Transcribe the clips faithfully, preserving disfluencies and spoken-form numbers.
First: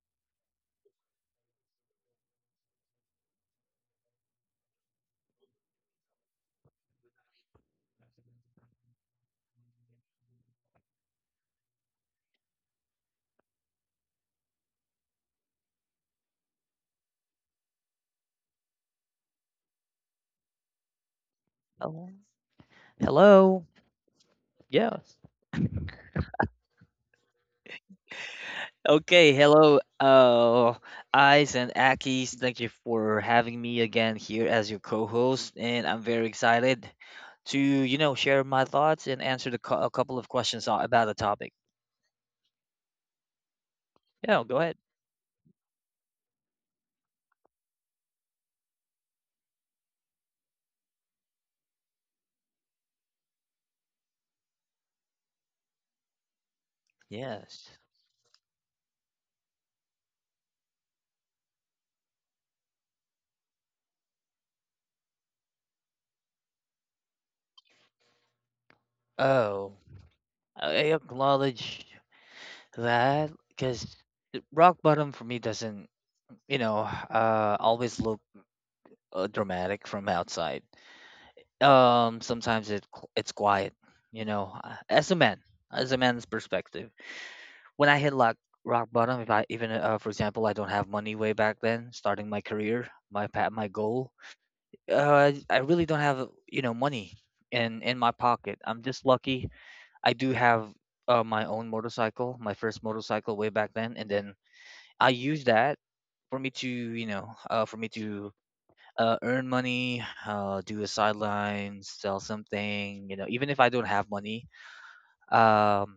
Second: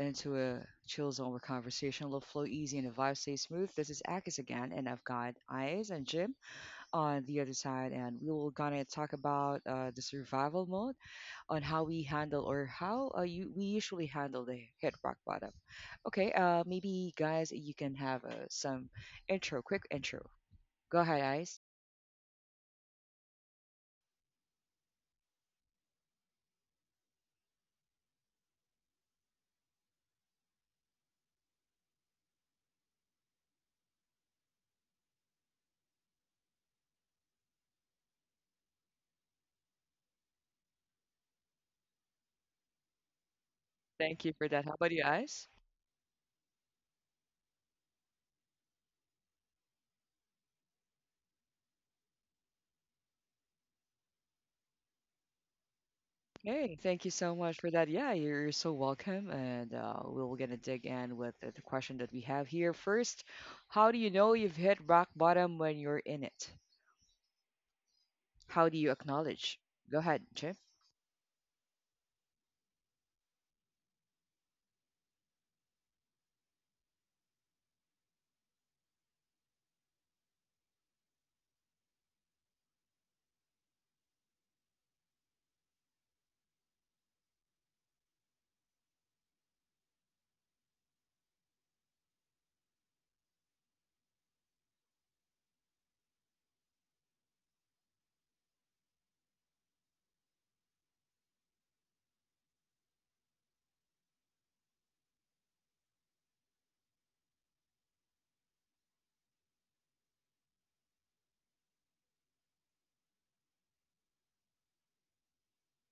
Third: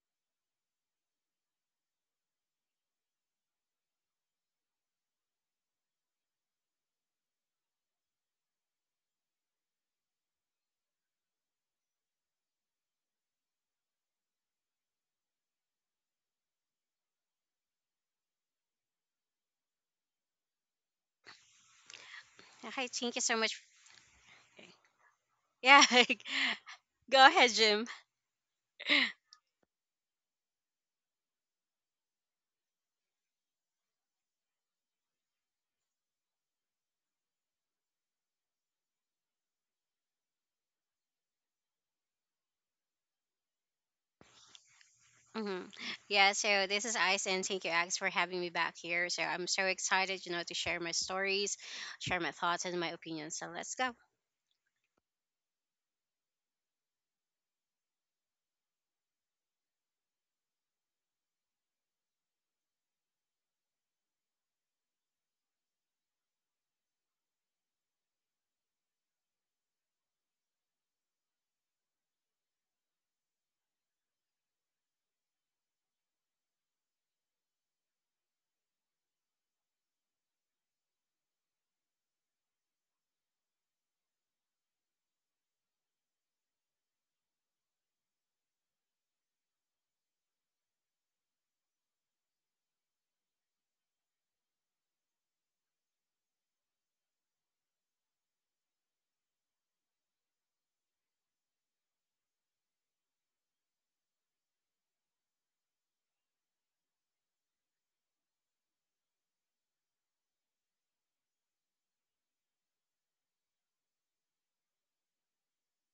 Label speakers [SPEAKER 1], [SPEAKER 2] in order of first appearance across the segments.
[SPEAKER 1] into a chill zone where conversation will flow easy and the vibe stay smooth. This is Akis again, and I've got Eyes and Jim on the other side, and we will gonna talk about uh, the survival mode on how we handle or how uh, you we usually handle the hit rock bottom. Okay, uh, maybe guys, you can have uh, some intro, quick intro. Go ahead, Eyes.
[SPEAKER 2] Hi, thank you so much. f- Yeah, go ahead, Jim.
[SPEAKER 3] Okay, hello, guys, and thank you for having hope and I'm excited to you know and answer the questions a- about the topic.
[SPEAKER 1] Thank you for that. How about you, Eyes?
[SPEAKER 2] Hmm Yeah, so this is Ice, and thank you, Alex, for having me back here. So I'm so excited, you know, to share my stories, share my thoughts and my opinions. So let's go.
[SPEAKER 1] Hey, thank you so much
[SPEAKER 3] Yes.
[SPEAKER 1] for that. Yeah, you're you're so welcome. And uh, we are gonna dig in with the the question that we have here first. How do you know you've hit rock bottom when you're in it? How do you acknowledge?
[SPEAKER 3] Oh,
[SPEAKER 1] Go ahead, Chip.
[SPEAKER 3] I acknowledge that because rock bottom for me doesn't you know uh always look uh, dramatic from outside. Um, sometimes it qu- it's quiet. You know, uh, as a man, as a man's perspective, when I hit rock rock bottom, if I even uh, for example, I don't have money way back then, starting my career, my pa- my goal. Uh, I really don't have, you know, money in in my pocket. I'm just lucky. I do have uh, my own motorcycle, my first motorcycle way back then, and then I use that for me to, you know, uh, for me to uh, earn money, uh, do a sideline, sell something, you know, even if I don't have money. Um,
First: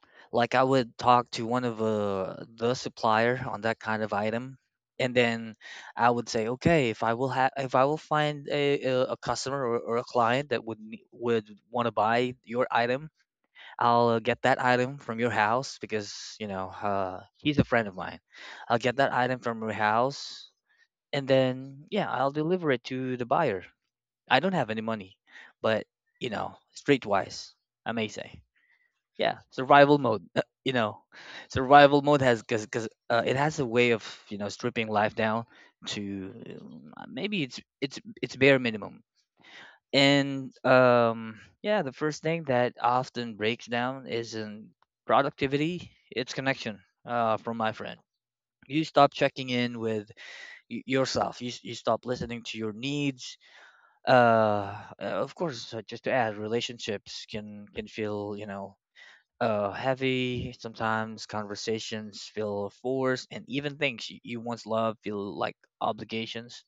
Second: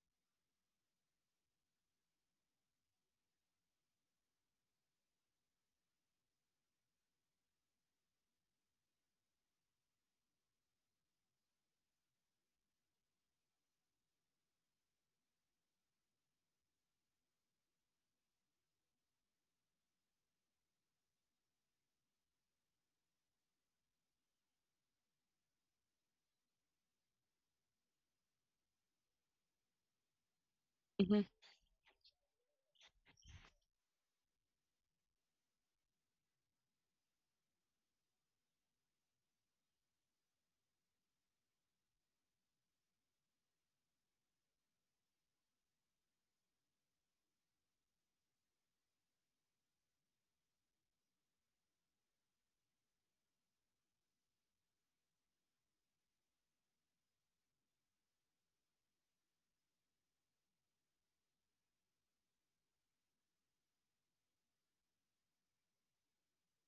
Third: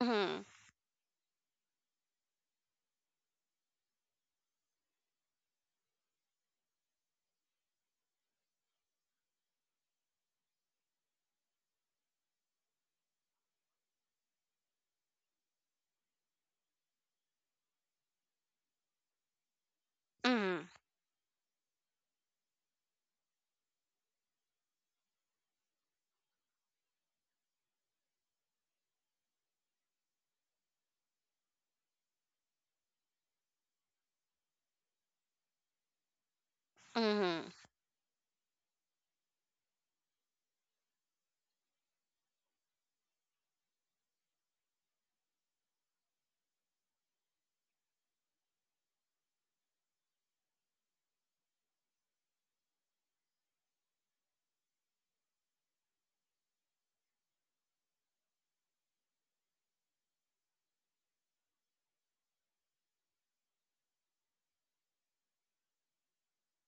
[SPEAKER 2] Hmm
[SPEAKER 3] like I would talk to one of uh, the supplier on that kind of item, and then I would say, okay, if I will have, if I will find a a a customer or, or a client that would ne- would want to buy your item. I'll uh, get that item from your house because you know uh, he's a friend of mine. I'll get that item from your house,
[SPEAKER 2] hmm
[SPEAKER 3] and then, yeah, I'll deliver it to the buyer. I don't have any money, but, you know, streetwise, I may say, yeah, survival mode uh, you know
[SPEAKER 1] Hmm
[SPEAKER 3] survival mode has because because uh, it has a way of you know stripping life down to, um, uh, maybe
[SPEAKER 2] hmm
[SPEAKER 3] it's it's it's bare minimum. And um yeah, the first thing that often breaks down isn't productivity, it's connection. Uh from my friend, you stop checking in with y- yourself, you, s- you stop listening to your needs. uh uh, of course, uh, just to add, relationships can can feel, you know uh, heavy. Sometimes conversations feel forced, and even things you, you once loved feel like obligations.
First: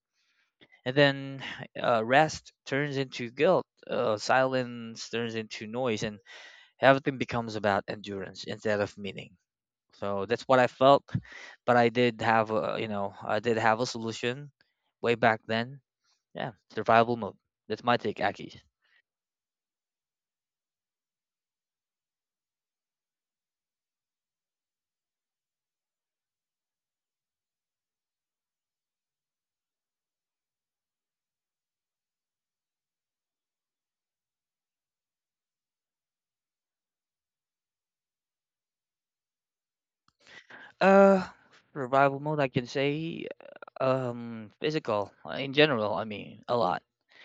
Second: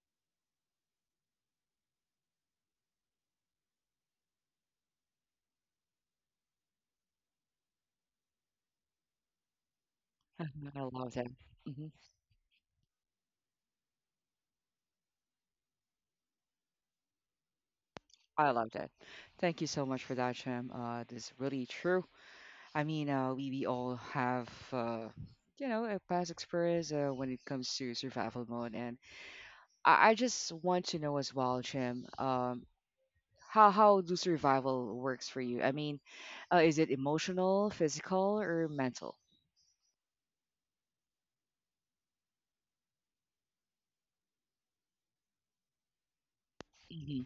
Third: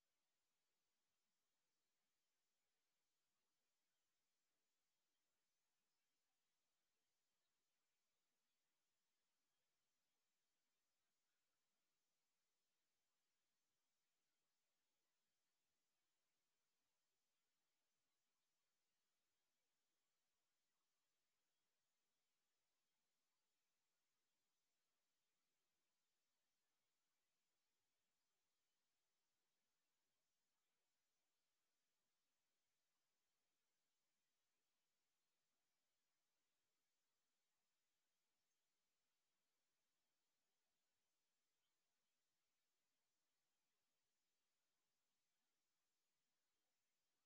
[SPEAKER 3] And then uh, rest turns into guilt, uh, silence turns into noise, and everything becomes about endurance instead of meaning. So that's what I
[SPEAKER 1] I
[SPEAKER 3] felt,
[SPEAKER 1] love that.
[SPEAKER 3] but
[SPEAKER 1] Hmm
[SPEAKER 3] I did have a, you know, I did have a solution way back then. Yeah, survival mode. That's my take,
[SPEAKER 1] I
[SPEAKER 3] Aki.
[SPEAKER 1] love that. Thank you so much for that, Chim. Uh, this is really true. I mean, uh, we, we all have, uh, you know, a past experience uh, when it comes to survival mode. And I, I just want to know as well, Chim. Um, How how do survival works for you? I mean, uh, is it emotional, physical, or mental?
[SPEAKER 3] Uh, survival mode, I can say, Um, physical, uh, in general. I mean, a lot.
[SPEAKER 1] Hmm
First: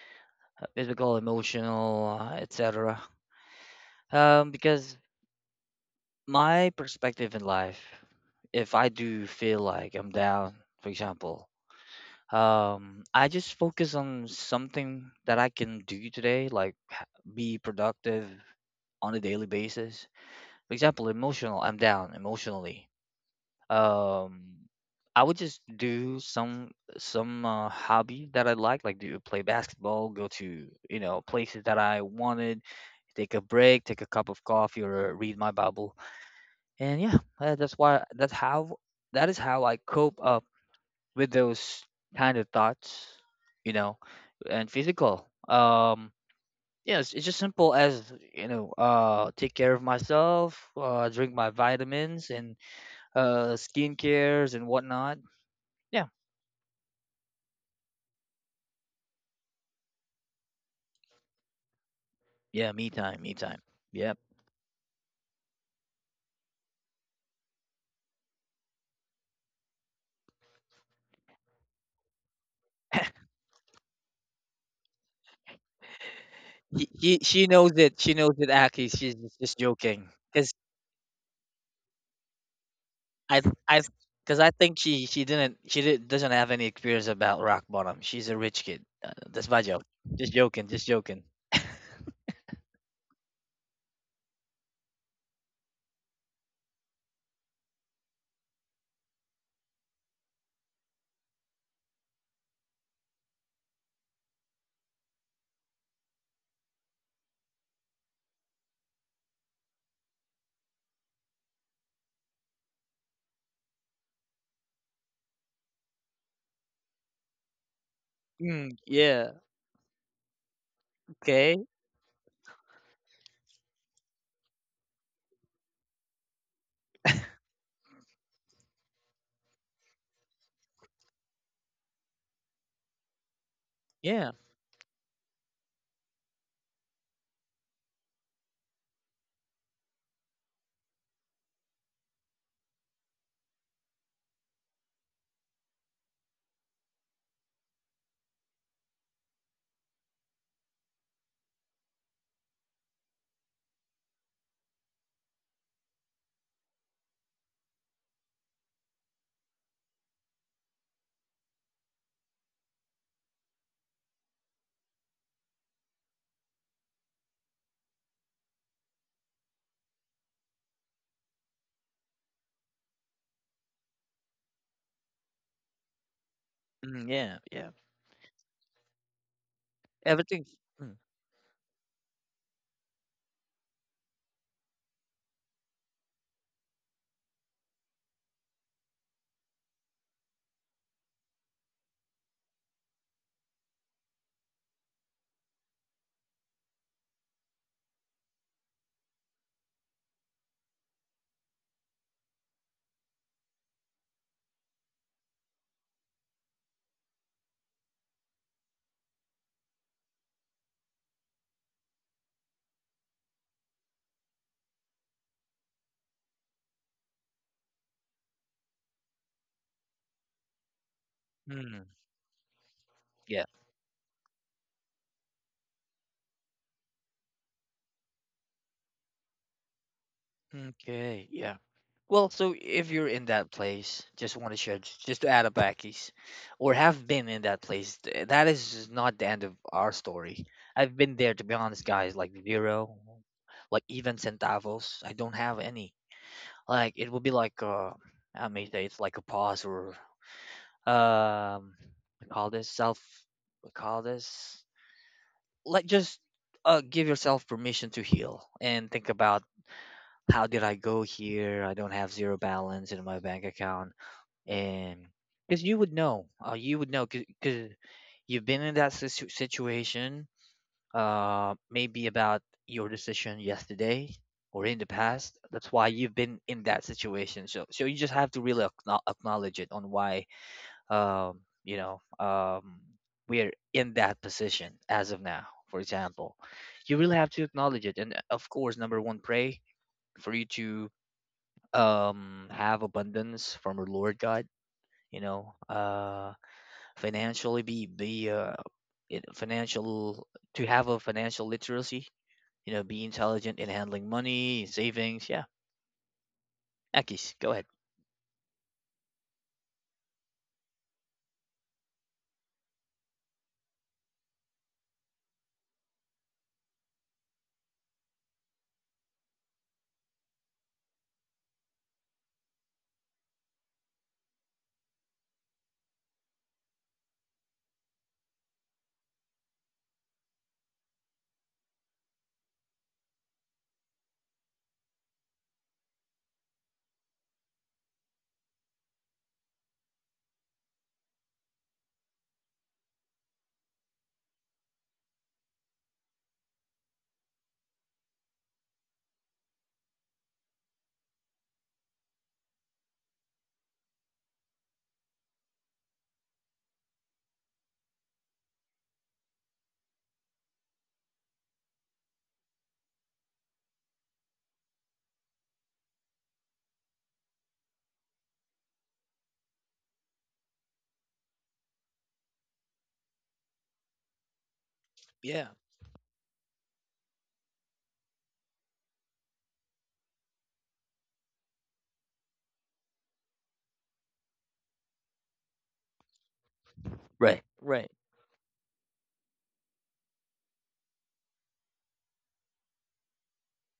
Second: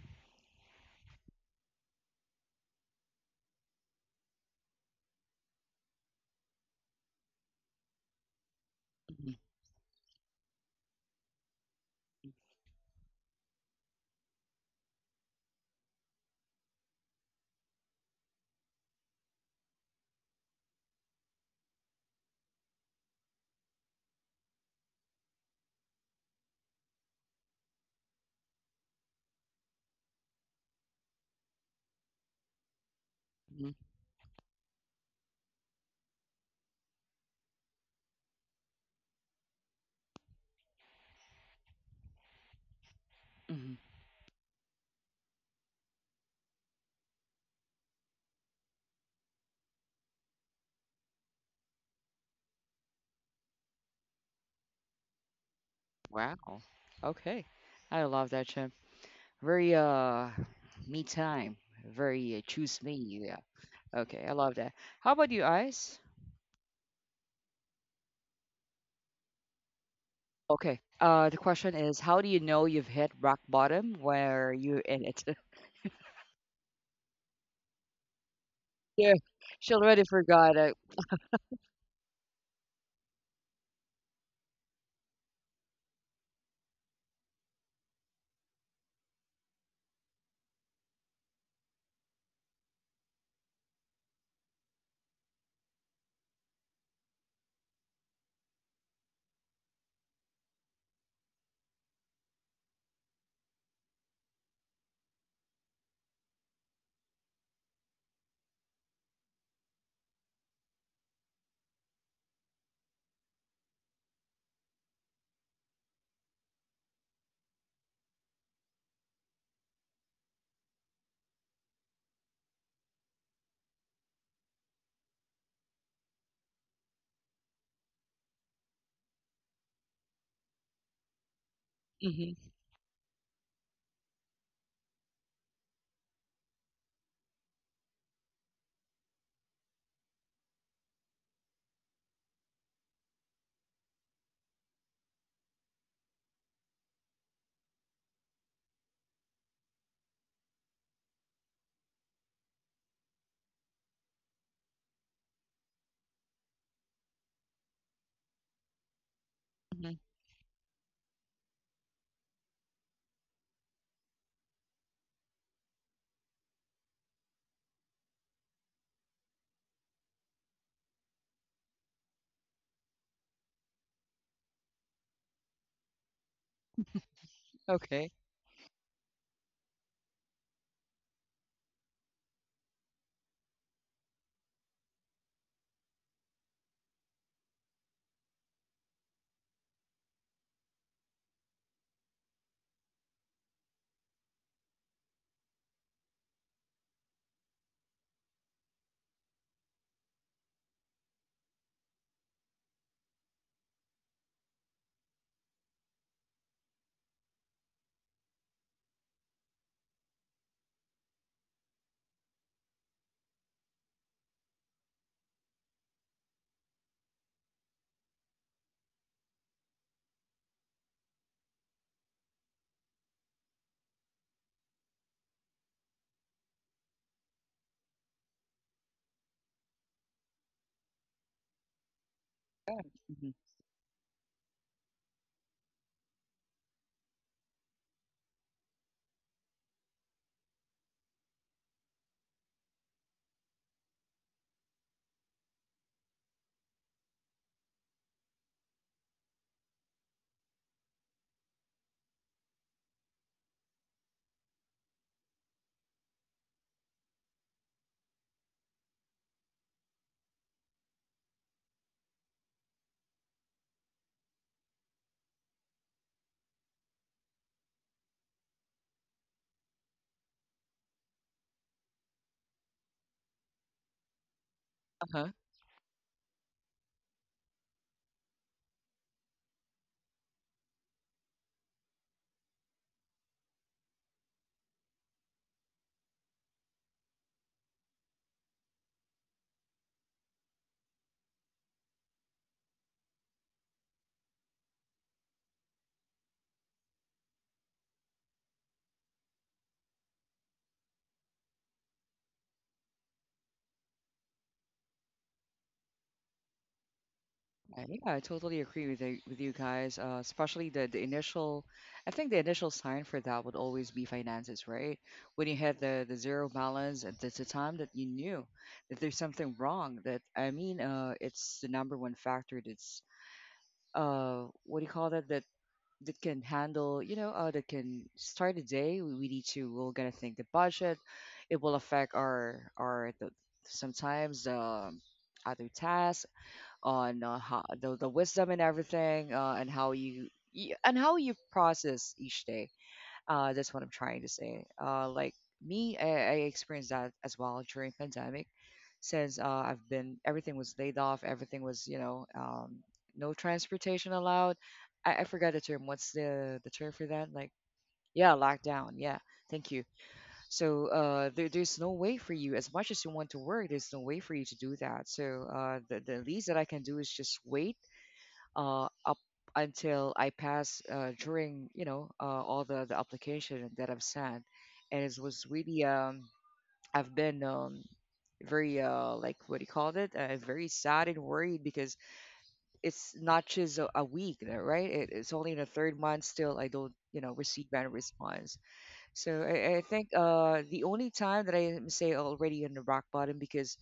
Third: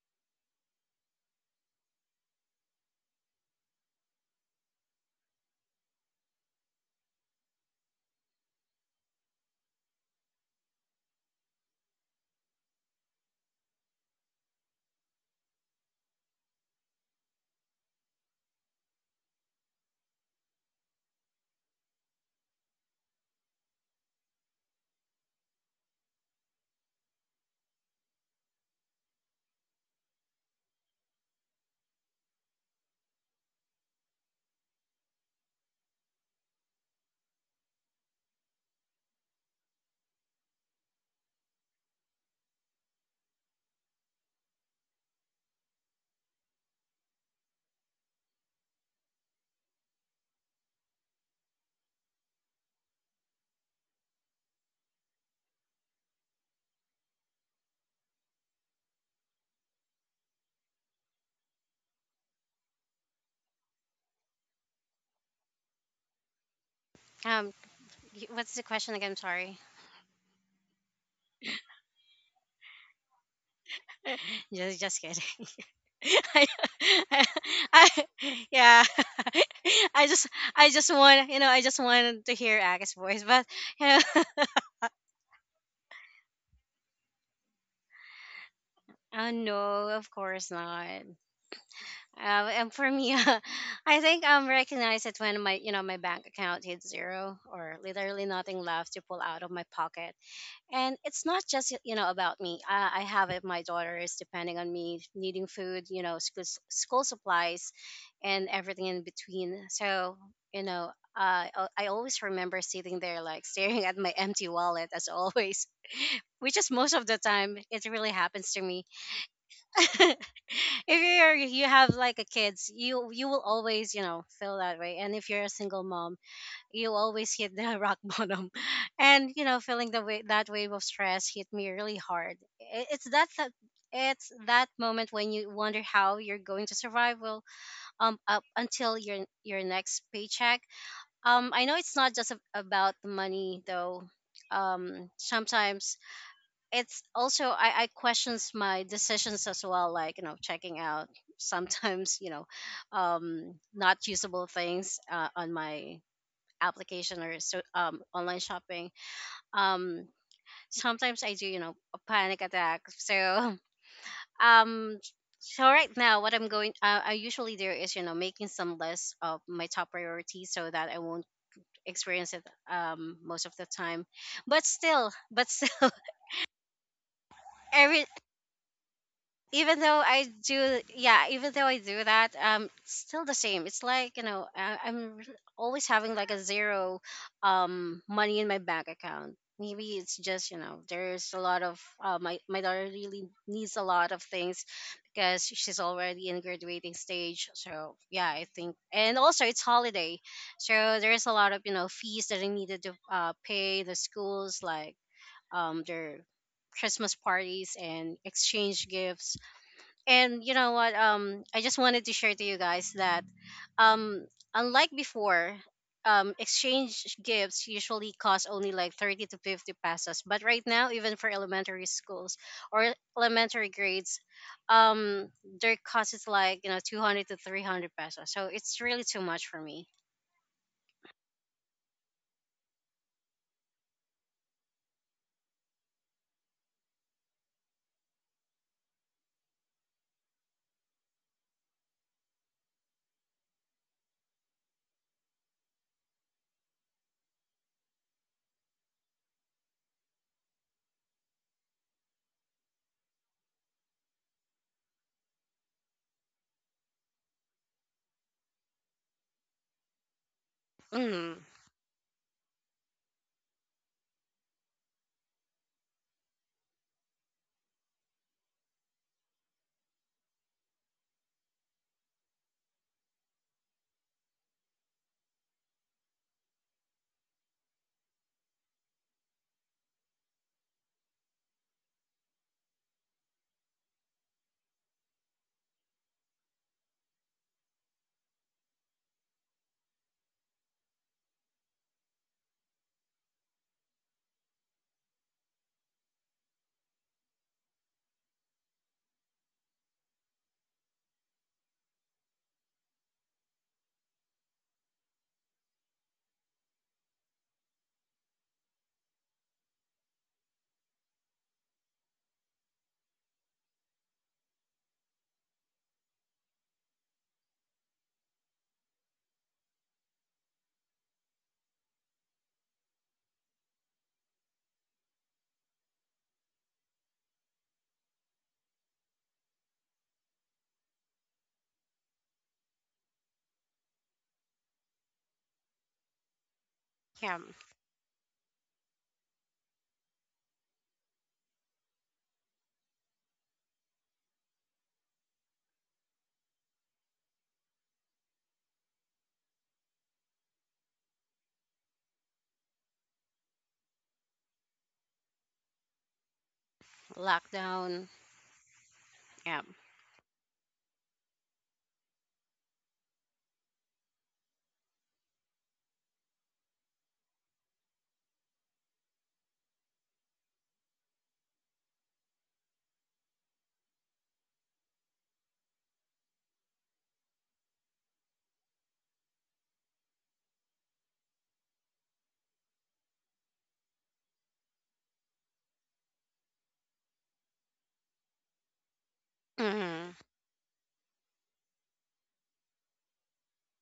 [SPEAKER 3] Uh, physical, emotional, uh, et cetera. Um, because my perspective in life, if I do
[SPEAKER 1] hmm
[SPEAKER 3] feel like I'm down, for example, um, I just focus on something that I can do today, like, h- be productive on a daily basis. For example, emotional. I'm down emotionally. Um, I would just do some some uh, hobby that I like, like do play basketball, go to, you know places that I wanted, take a
[SPEAKER 1] hmm
[SPEAKER 3] break, take a cup of coffee, or read my Bible. And yeah, uh, that's why that's how that is how I cope up with those kind of thoughts, you
[SPEAKER 1] hmm
[SPEAKER 3] know, and physical. Um, yeah, it's, it's just simple as, you know, uh, take care of myself, uh, drink my vitamins and, uh, skin cares and whatnot. Yeah.
[SPEAKER 1] Wow. Okay. I love that, Jim. Very uh, me time. Very uh,
[SPEAKER 3] Yeah,
[SPEAKER 1] choose
[SPEAKER 3] me
[SPEAKER 1] me.
[SPEAKER 3] time, me
[SPEAKER 1] Yeah.
[SPEAKER 3] time. Yep.
[SPEAKER 1] Okay. I love that. How about you, Ice?
[SPEAKER 2] Um, y- what's the question again? Sorry.
[SPEAKER 1] Okay. Uh, the question is, how do you know you've hit rock bottom where
[SPEAKER 2] just,
[SPEAKER 1] you
[SPEAKER 2] just
[SPEAKER 1] in it?
[SPEAKER 2] kidding. I,
[SPEAKER 3] He, he,
[SPEAKER 2] I,
[SPEAKER 3] she knows it.
[SPEAKER 2] I-
[SPEAKER 3] She knows it.
[SPEAKER 2] yeah.
[SPEAKER 3] Aki,
[SPEAKER 1] Yeah,
[SPEAKER 3] she's just just
[SPEAKER 1] she already
[SPEAKER 2] I
[SPEAKER 3] joking.
[SPEAKER 2] just,
[SPEAKER 3] Cause
[SPEAKER 1] forgot.
[SPEAKER 2] I
[SPEAKER 1] Uh,
[SPEAKER 2] just want, you know, I just wanted to hear Aga's voice,
[SPEAKER 3] I,
[SPEAKER 2] but
[SPEAKER 3] I,
[SPEAKER 2] you know,
[SPEAKER 3] because I think she, she didn't, she did, doesn't have any experience about rock bottom. She's a rich kid. Uh,
[SPEAKER 2] oh
[SPEAKER 3] that's my joke.
[SPEAKER 2] no, of
[SPEAKER 3] Just
[SPEAKER 2] course
[SPEAKER 3] joking. Just
[SPEAKER 2] not.
[SPEAKER 3] joking.
[SPEAKER 2] Um, and for me, I think I'm recognized it when my, you know, my bank account hit zero or literally nothing left to pull out of my pocket. And it's not just, you know, about me. I, I have it, my daughter is depending on me, needing food, you know, school, school supplies and everything in between. So, you know, uh, I I always remember sitting there like staring at my empty wallet as always, which is most of the time it really happens to
[SPEAKER 3] Mm,
[SPEAKER 2] me.
[SPEAKER 3] yeah.
[SPEAKER 2] If you're you
[SPEAKER 3] Okay.
[SPEAKER 2] have like a kids you you will always you know feel that way, and if you're a single mom, you always hit the rock bottom, and you know feeling the way that wave of stress hit me really hard.
[SPEAKER 1] mm-hmm.
[SPEAKER 2] I- it's that, that it's
[SPEAKER 3] Yeah.
[SPEAKER 2] that moment when you wonder how you're going to survive, well um up until your your next paycheck. um I know it's not just a- about the money though. Um sometimes it's also I, I questions my decisions as well, like you know checking out sometimes you know um not usable things uh, on my application or so, um, online shopping. um Sometimes I do you know a panic attack, so um so right now what I'm going uh, I usually do is you know making some list of my top priorities so that I won't experience it um most of the time. But still but still
[SPEAKER 3] Mm, yeah. Yeah.
[SPEAKER 2] every
[SPEAKER 1] Okay.
[SPEAKER 2] even though I
[SPEAKER 3] Everything.
[SPEAKER 2] do,
[SPEAKER 3] Mm,
[SPEAKER 2] yeah, Even though I do that, um, it's still the same. It's like you know, I, I'm re- always having like a zero, um, money in my bank account. Maybe it's just you know, there's a lot of uh, my my daughter really needs a lot of things because she's already in graduating stage. So yeah, I think, and also it's holiday, so there's a lot of you know fees that I needed to uh, pay the schools, like um their Christmas parties and exchange gifts. And you know what? Um, I just wanted to share to you guys that, um, unlike before, um, exchange gifts usually cost only like thirty to fifty pesos. But right now, even for elementary
[SPEAKER 3] mm,
[SPEAKER 2] schools or
[SPEAKER 3] yeah.
[SPEAKER 2] elementary grades, um, their cost is like you know two hundred to three hundred pesos. So it's really too much for me.
[SPEAKER 3] Okay, yeah. Well, so
[SPEAKER 1] Yeah.
[SPEAKER 3] if you're in
[SPEAKER 1] Mhm.
[SPEAKER 3] that place, just want to share, j- just to add, a backies, or have been in that place, th- that is just not the end of our story. I've been there, to be honest, guys, like zero, like even centavos. I don't have any. Like, it would be like, uh, I may say it's like a pause, or, um, I call this self, I call this, like, just uh, give yourself permission to heal and think about, how did I go
[SPEAKER 2] Mm,
[SPEAKER 3] here? I don't have zero balance in my bank account. And because you would know, uh, you would know because you've been in that situ- situation, uh, maybe about your decision yesterday or in the
[SPEAKER 1] Uh-huh.
[SPEAKER 3] past. That's why you've been in that situation. So, so, you just have to really acknow- acknowledge it on why, um, you know, um, we're in that position as of now. For example, you really have to acknowledge it. And, uh, of course, number one, pray for you to um have abundance from our Lord God, you know, uh financially, be be uh it- financial, to have a financial literacy, you know, be intelligent in handling money, savings, yeah. Akis, go ahead.
[SPEAKER 1] Uh, yeah, I totally agree with you, with you guys. Uh, especially the, the initial, I think the initial sign for that would always be finances, right? When you had the, the zero balance, at the the time that you knew that there's something wrong. That I mean, uh, it's the number one factor that's uh, what do you call that? That that can handle, you know, uh, that can start a day. We, we need to. We're gonna think the budget. It will affect our our the, sometimes um, other tasks on
[SPEAKER 2] yeah,
[SPEAKER 1] uh, how, the, the wisdom and everything uh, and how you y- and how you process each day uh, that's what I'm trying to say uh, like me I, I experienced that as well during pandemic since uh, I've been everything was laid off everything was you know um, no transportation allowed I, I forgot the term what's the the term for that like
[SPEAKER 2] lockdown.
[SPEAKER 1] yeah lockdown yeah
[SPEAKER 2] Yeah.
[SPEAKER 1] thank you. So uh, there, there's no way for you, as much as you want to work, there's no way for you to do that. So uh, the, the least that I can do is just wait uh, up until I pass uh, during, you know, uh, all the, the application that I've sent. And it was
[SPEAKER 3] Yeah.
[SPEAKER 1] really, um, I've been um, very, uh, like, what do you call it? Uh, very sad and worried because it's not just a, a week, uh, right? It, it's only in the third month still I don't, you know,
[SPEAKER 3] Right,
[SPEAKER 1] receive any
[SPEAKER 3] right.
[SPEAKER 1] response. So I, I think
[SPEAKER 2] Mm-hmm.
[SPEAKER 1] uh, the only time that I am, say already on the rock bottom because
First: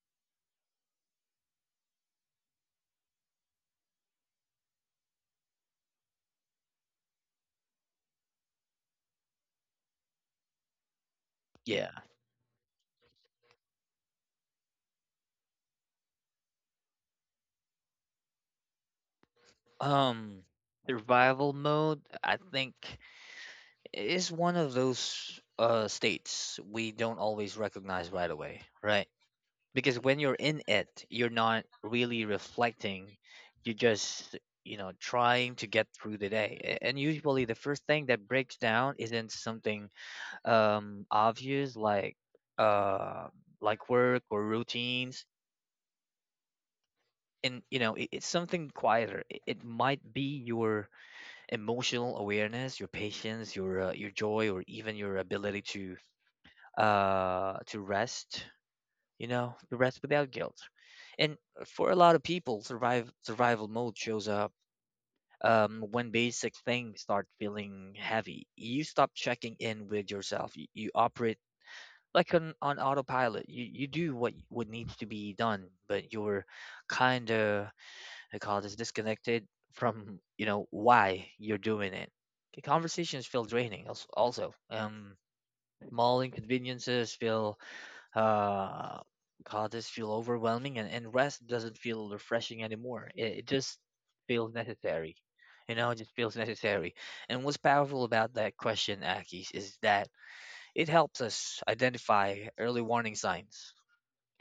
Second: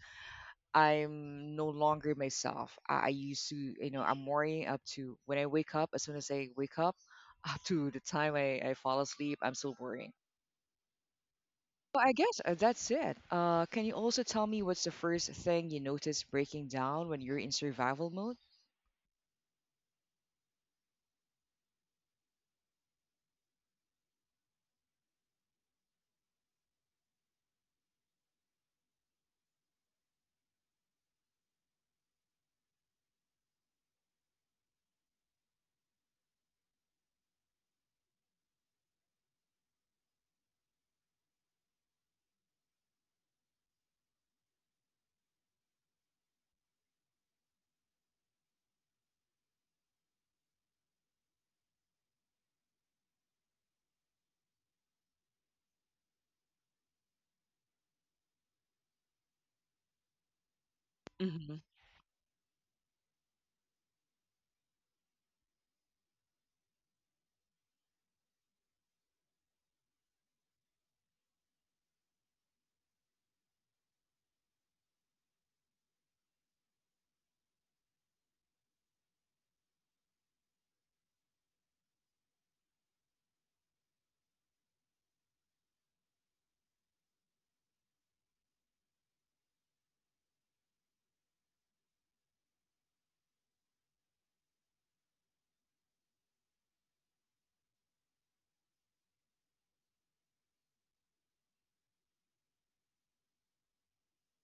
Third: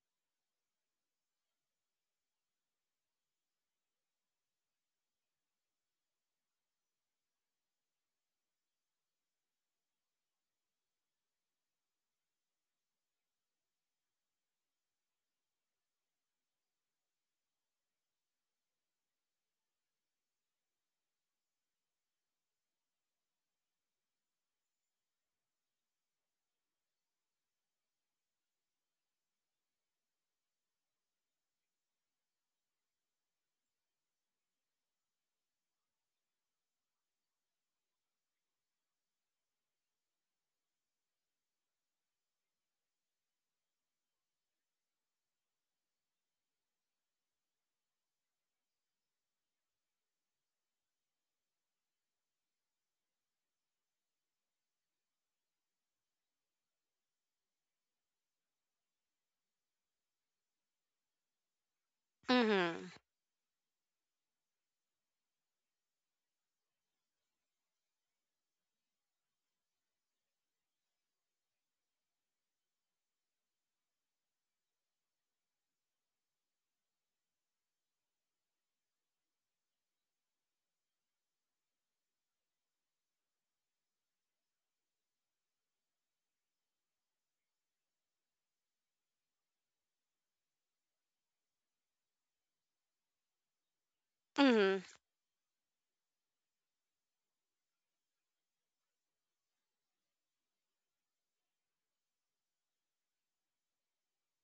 [SPEAKER 1] I'm no longer myself. I, I used to, you know, I'm worrying up to when I wake up. As soon as I wake up, up to the time I, I fall asleep, I'm still worrying.
[SPEAKER 3] Yeah.
[SPEAKER 1] Well, I guess uh, that's it. Uh, can you also tell me what's the first thing you notice breaking down when you're in survival mode?
[SPEAKER 3] Um Survival mode, I think, is one of those uh states we don't always recognize right away, right? Because when you're in it, you're not really reflecting, you're just, you know trying to get through the day. A- and usually the first thing that breaks down isn't something um obvious, like, uh like work or routines. And, you know it, it's something quieter. It, it might be your emotional awareness, your patience, your uh, your joy, or even your ability to uh to rest, you know the rest without guilt. And
[SPEAKER 1] Mm-hmm.
[SPEAKER 3] for a lot of people,
[SPEAKER 2] Mm-hmm.
[SPEAKER 3] survive survival mode shows up um, when basic things start feeling heavy. You stop checking in with yourself, you, you operate like, on, on autopilot. You, you do what what needs to be done, but you're kind of, I call this, disconnected from, you know why you're doing it. Okay, conversations feel draining, als- also, um small inconveniences feel, uh god, this feel overwhelming, and, and, rest doesn't feel refreshing anymore. It, it just feels
[SPEAKER 2] Mm-hmm.
[SPEAKER 3] necessary, you know it just feels necessary. And what's powerful about that question, akis, is that it helps us identify early warning signs.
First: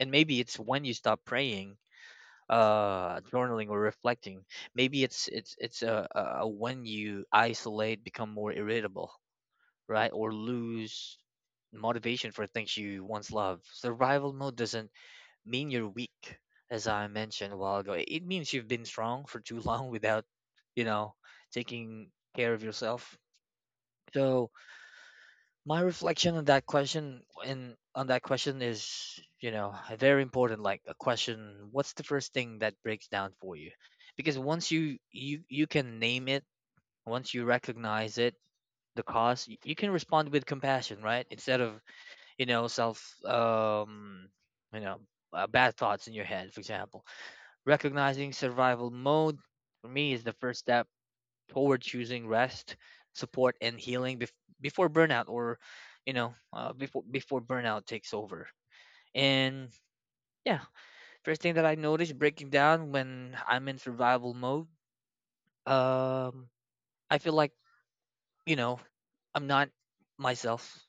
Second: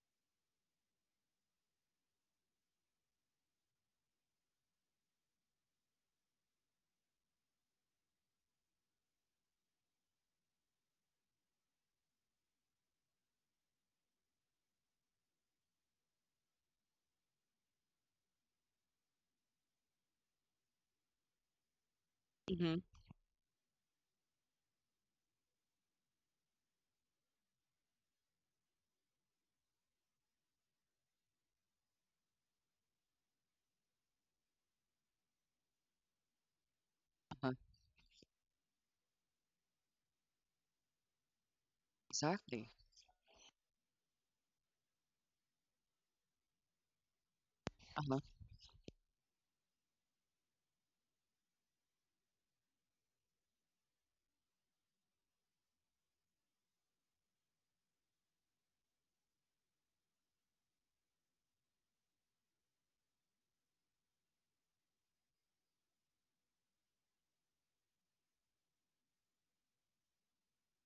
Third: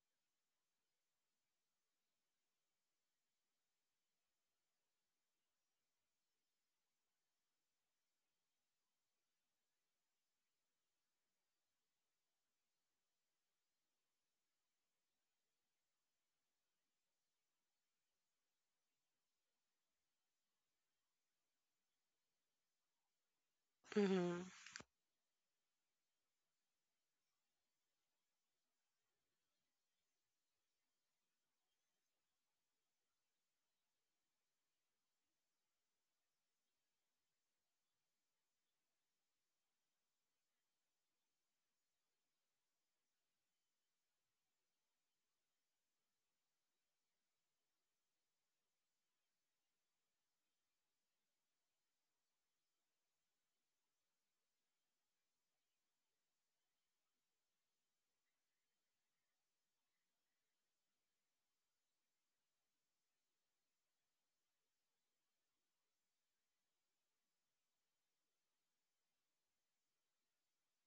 [SPEAKER 3] And maybe it's when you stop praying, uh journaling or reflecting. Maybe it's, it's it's uh, uh when you isolate, become more irritable, right, or lose motivation for things you once loved. Survival mode doesn't mean you're weak, as I mentioned a while ago. It means you've been strong for too long without, you know, taking care of
[SPEAKER 1] Mm-hmm.
[SPEAKER 3] yourself.
[SPEAKER 2] Mm-hmm.
[SPEAKER 3] So my reflection on that question and on that question is, you know, a very important. Like a question, what's the first thing that breaks down for you? Because once you, you you can name it, once you
[SPEAKER 1] Uh-huh.
[SPEAKER 3] recognize it, the cause, y- you can respond with compassion, right? Instead of, you know
[SPEAKER 1] Exactly.
[SPEAKER 3] self, um, you know, uh, bad thoughts in your head, for example.
[SPEAKER 1] Uh-huh.
[SPEAKER 3] Recognizing survival mode for me is the first step toward choosing rest, support, and healing, bef- before burnout, or, you know, uh, before before burnout takes over. And yeah, first thing that I notice breaking down when I'm in survival mode, um, I feel like, you know I'm not myself.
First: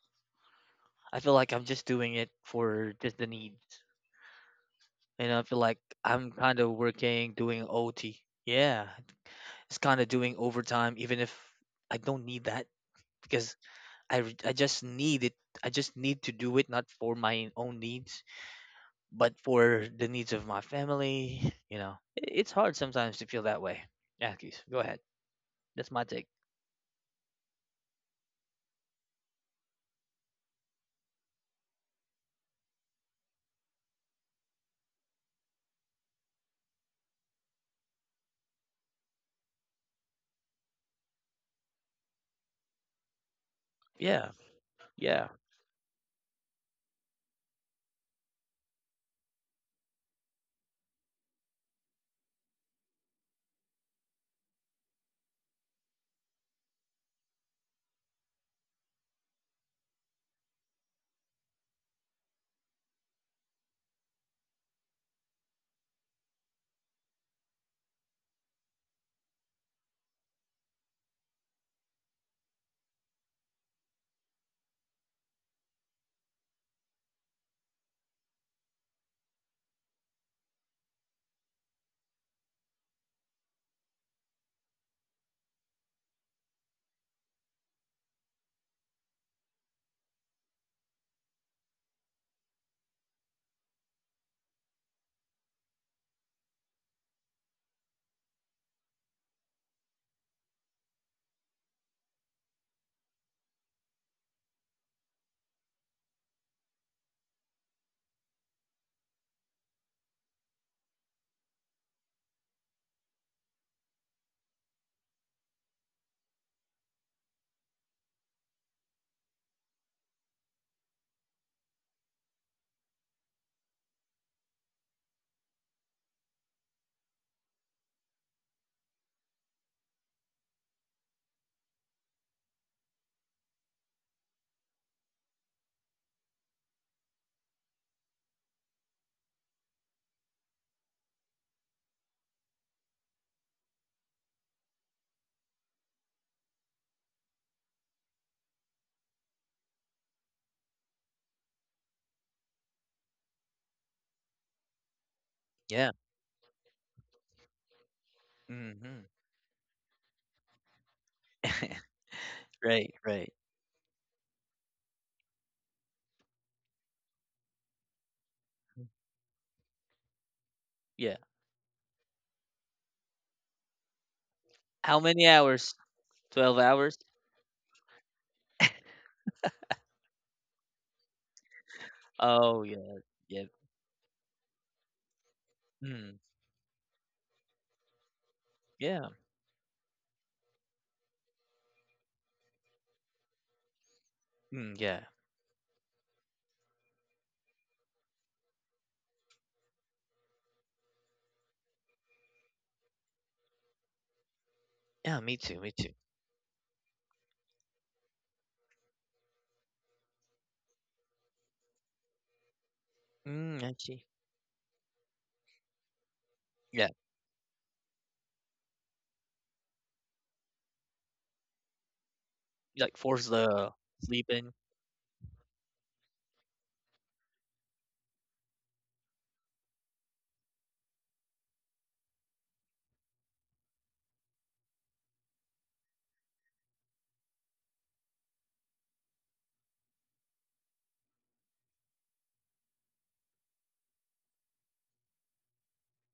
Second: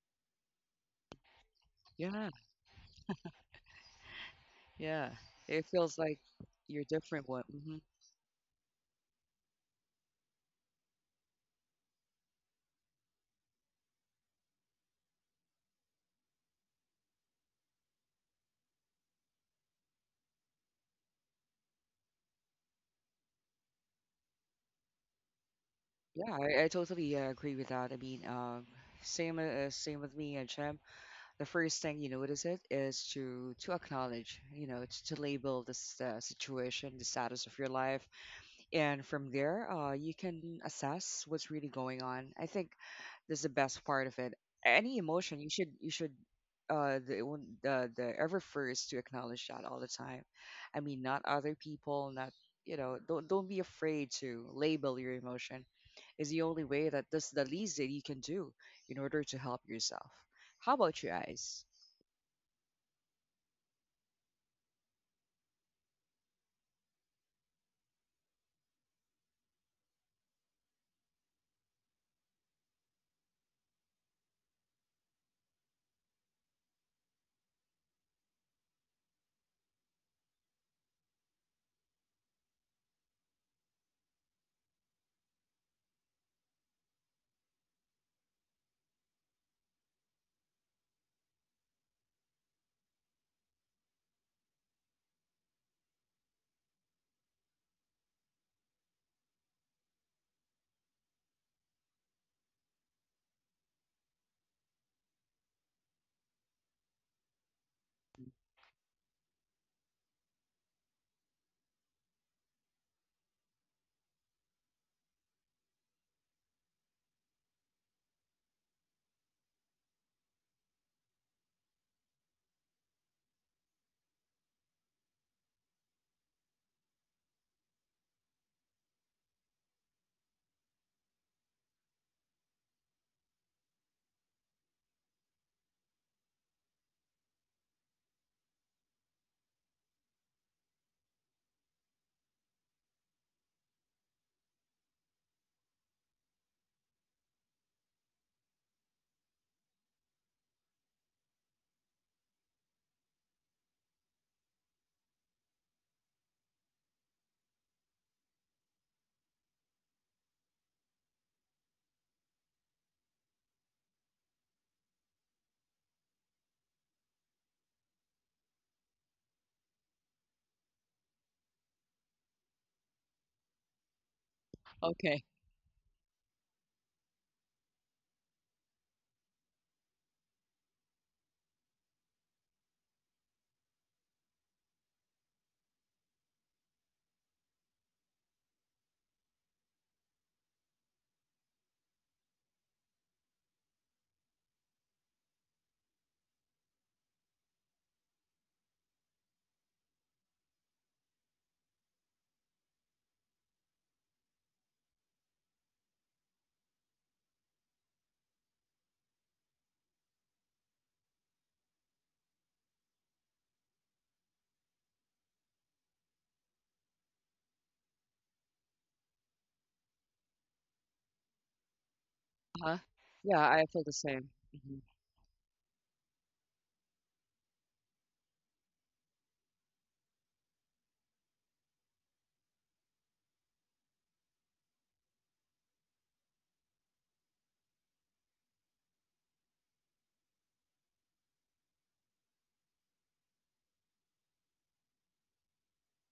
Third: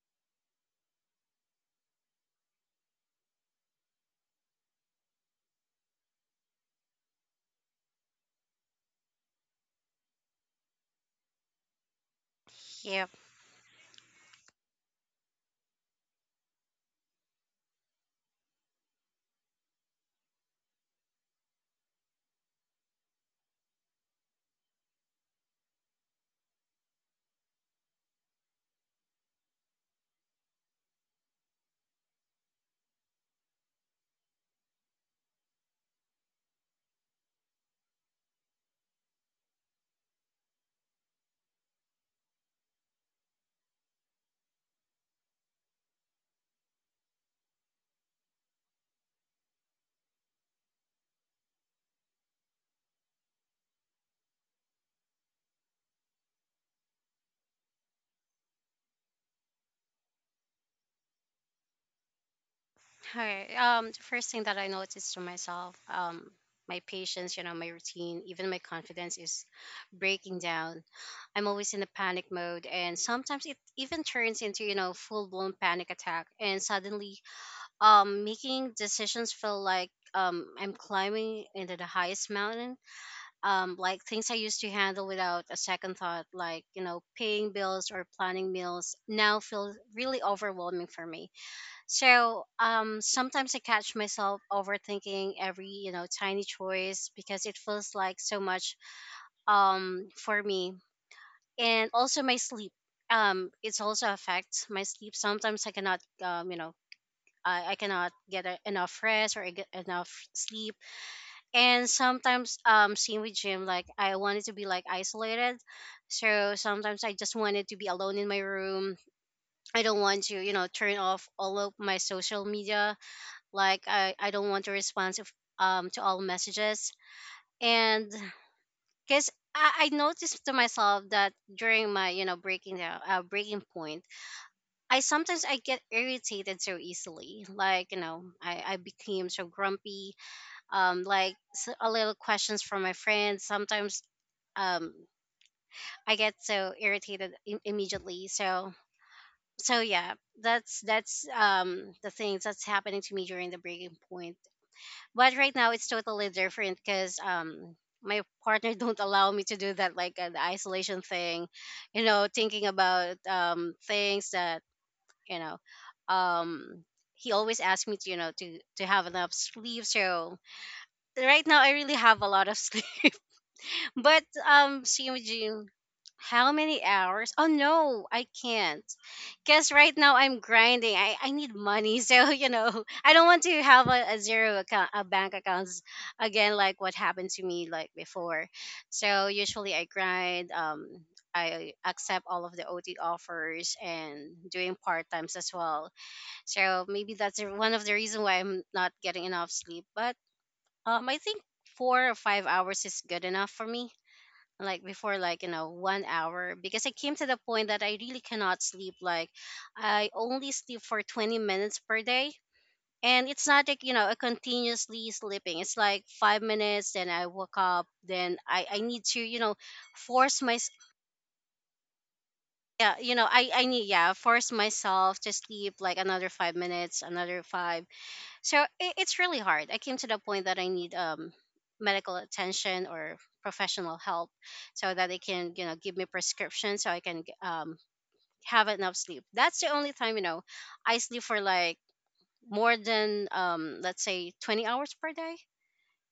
[SPEAKER 3] I feel like I'm just doing it
[SPEAKER 1] Yeah,
[SPEAKER 3] for just the needs.
[SPEAKER 1] yeah.
[SPEAKER 3] And I feel
[SPEAKER 1] It
[SPEAKER 3] like
[SPEAKER 1] feels like
[SPEAKER 3] I'm kind of
[SPEAKER 1] you're different.
[SPEAKER 3] working,
[SPEAKER 1] What?
[SPEAKER 3] doing O T. Yeah, it's kind of doing overtime, even if I don't need that,
[SPEAKER 2] Yeah.
[SPEAKER 3] because I re- I just need it. I just need to do it not for my own needs, but for the needs of my family. You know, it, it's hard sometimes to feel that way. Yeah, Keith, go ahead. That's my take.
[SPEAKER 1] Yeah, I, I totally uh, agree with that. I mean, um, same uh, same with me and Chem. The first thing you notice it is to to acknowledge, you know, to, to label this uh, situation, the status of your life, and from there, uh, you can assess what's really going on. I think this is the best part of
[SPEAKER 3] Yeah,
[SPEAKER 1] it. Any
[SPEAKER 3] yeah,
[SPEAKER 1] emotion, you should you should uh the one- the the ever first to acknowledge that all the time. I mean, not other people, not you know, don't don't be afraid to label your emotion is the only way that that's the least that you can do in order to help yourself. How about you guys?
[SPEAKER 2] Hi. Um, the first thing that I noticed to myself, um, my patience, you know, my routine, even my confidence is breaking down. I'm always in a panic mode, and sometimes it even turns into, you know, full blown panic attack. And suddenly, um, making decisions feel like um, I'm climbing into the highest mountain. Um, like things I used to handle without a second thought, like you know, paying bills or planning meals, now feel really overwhelming for me. So um, sometimes I catch myself overthinking every you know tiny choice because it feels like so much um, for me. And also my sleep. Um, it's also affects my sleep. Sometimes I cannot um, you know I, I cannot get a, enough rest or I get enough sleep. And sometimes um same with Jim. Like I wanted to be like isolated, so sometimes I just wanted to be alone in my room. I don't want to you know turn off all of my social media. Like I, I don't want to respond to, um, to all messages. And because I, I noticed to myself that during my, you know, breaking down, uh, breaking point, I sometimes I get irritated so easily. Like, you know, I, I became so grumpy. Um, like s- a little questions from my friends. Sometimes um, I get so irritated I- immediately. So so yeah, that's that's um the things that's happening to me during the breaking point. But right now it's
[SPEAKER 3] yeah.
[SPEAKER 2] totally different because um my partner don't
[SPEAKER 3] Hmm.
[SPEAKER 2] allow me to do that, like uh, the isolation thing, you know thinking
[SPEAKER 3] Right,
[SPEAKER 2] about
[SPEAKER 3] right.
[SPEAKER 2] um things that you know um he always asks me to you know to to have enough sleep. So
[SPEAKER 3] Yeah.
[SPEAKER 2] right now I really have a lot of sleep. But um,
[SPEAKER 3] How
[SPEAKER 1] Okay.
[SPEAKER 3] many
[SPEAKER 2] Jim,
[SPEAKER 3] hours?
[SPEAKER 2] how
[SPEAKER 3] Twelve
[SPEAKER 2] many
[SPEAKER 3] hours?
[SPEAKER 2] hours? Oh no, I can't. Cause right now I'm grinding. I, I need money, so you
[SPEAKER 3] Oh,
[SPEAKER 2] know
[SPEAKER 3] yeah,
[SPEAKER 2] I don't want
[SPEAKER 3] yeah.
[SPEAKER 2] to have a, a zero account, a bank accounts
[SPEAKER 3] Mm,
[SPEAKER 2] again, like what happened to me like before.
[SPEAKER 3] yeah,
[SPEAKER 2] So usually I grind. Um, I accept all of the O T offers and
[SPEAKER 3] mm,
[SPEAKER 2] doing
[SPEAKER 3] yeah,
[SPEAKER 2] part times as well. So maybe that's the- one of the reason why I'm not getting enough sleep. But um, I think four or five hours is good enough for me, like before,
[SPEAKER 3] yeah. Me
[SPEAKER 2] like you
[SPEAKER 3] too, me
[SPEAKER 2] know
[SPEAKER 3] too.
[SPEAKER 2] one hour, because I came to the point that I really cannot sleep. Like I only sleep for twenty minutes per day, and it's
[SPEAKER 3] Mm,
[SPEAKER 2] not
[SPEAKER 3] I
[SPEAKER 2] like you
[SPEAKER 3] see.
[SPEAKER 2] know a continuously sleeping. It's like five
[SPEAKER 3] Yeah,
[SPEAKER 2] minutes then I woke up, then i i need to you know force my
[SPEAKER 1] Uh-huh.
[SPEAKER 3] like,
[SPEAKER 2] yeah you
[SPEAKER 3] force
[SPEAKER 2] know
[SPEAKER 1] Yeah,
[SPEAKER 2] i i
[SPEAKER 1] I
[SPEAKER 3] the
[SPEAKER 1] feel
[SPEAKER 2] need
[SPEAKER 1] the
[SPEAKER 2] yeah
[SPEAKER 1] same.
[SPEAKER 3] sleeping.
[SPEAKER 2] force
[SPEAKER 1] Mhm,
[SPEAKER 2] myself to sleep like another five minutes, another five. So it, it's really hard. I came to the point that I need um medical attention or professional help so that they can you know give me prescription so I can um have enough sleep. That's the only time you know I sleep for like more than um let's say twenty hours per day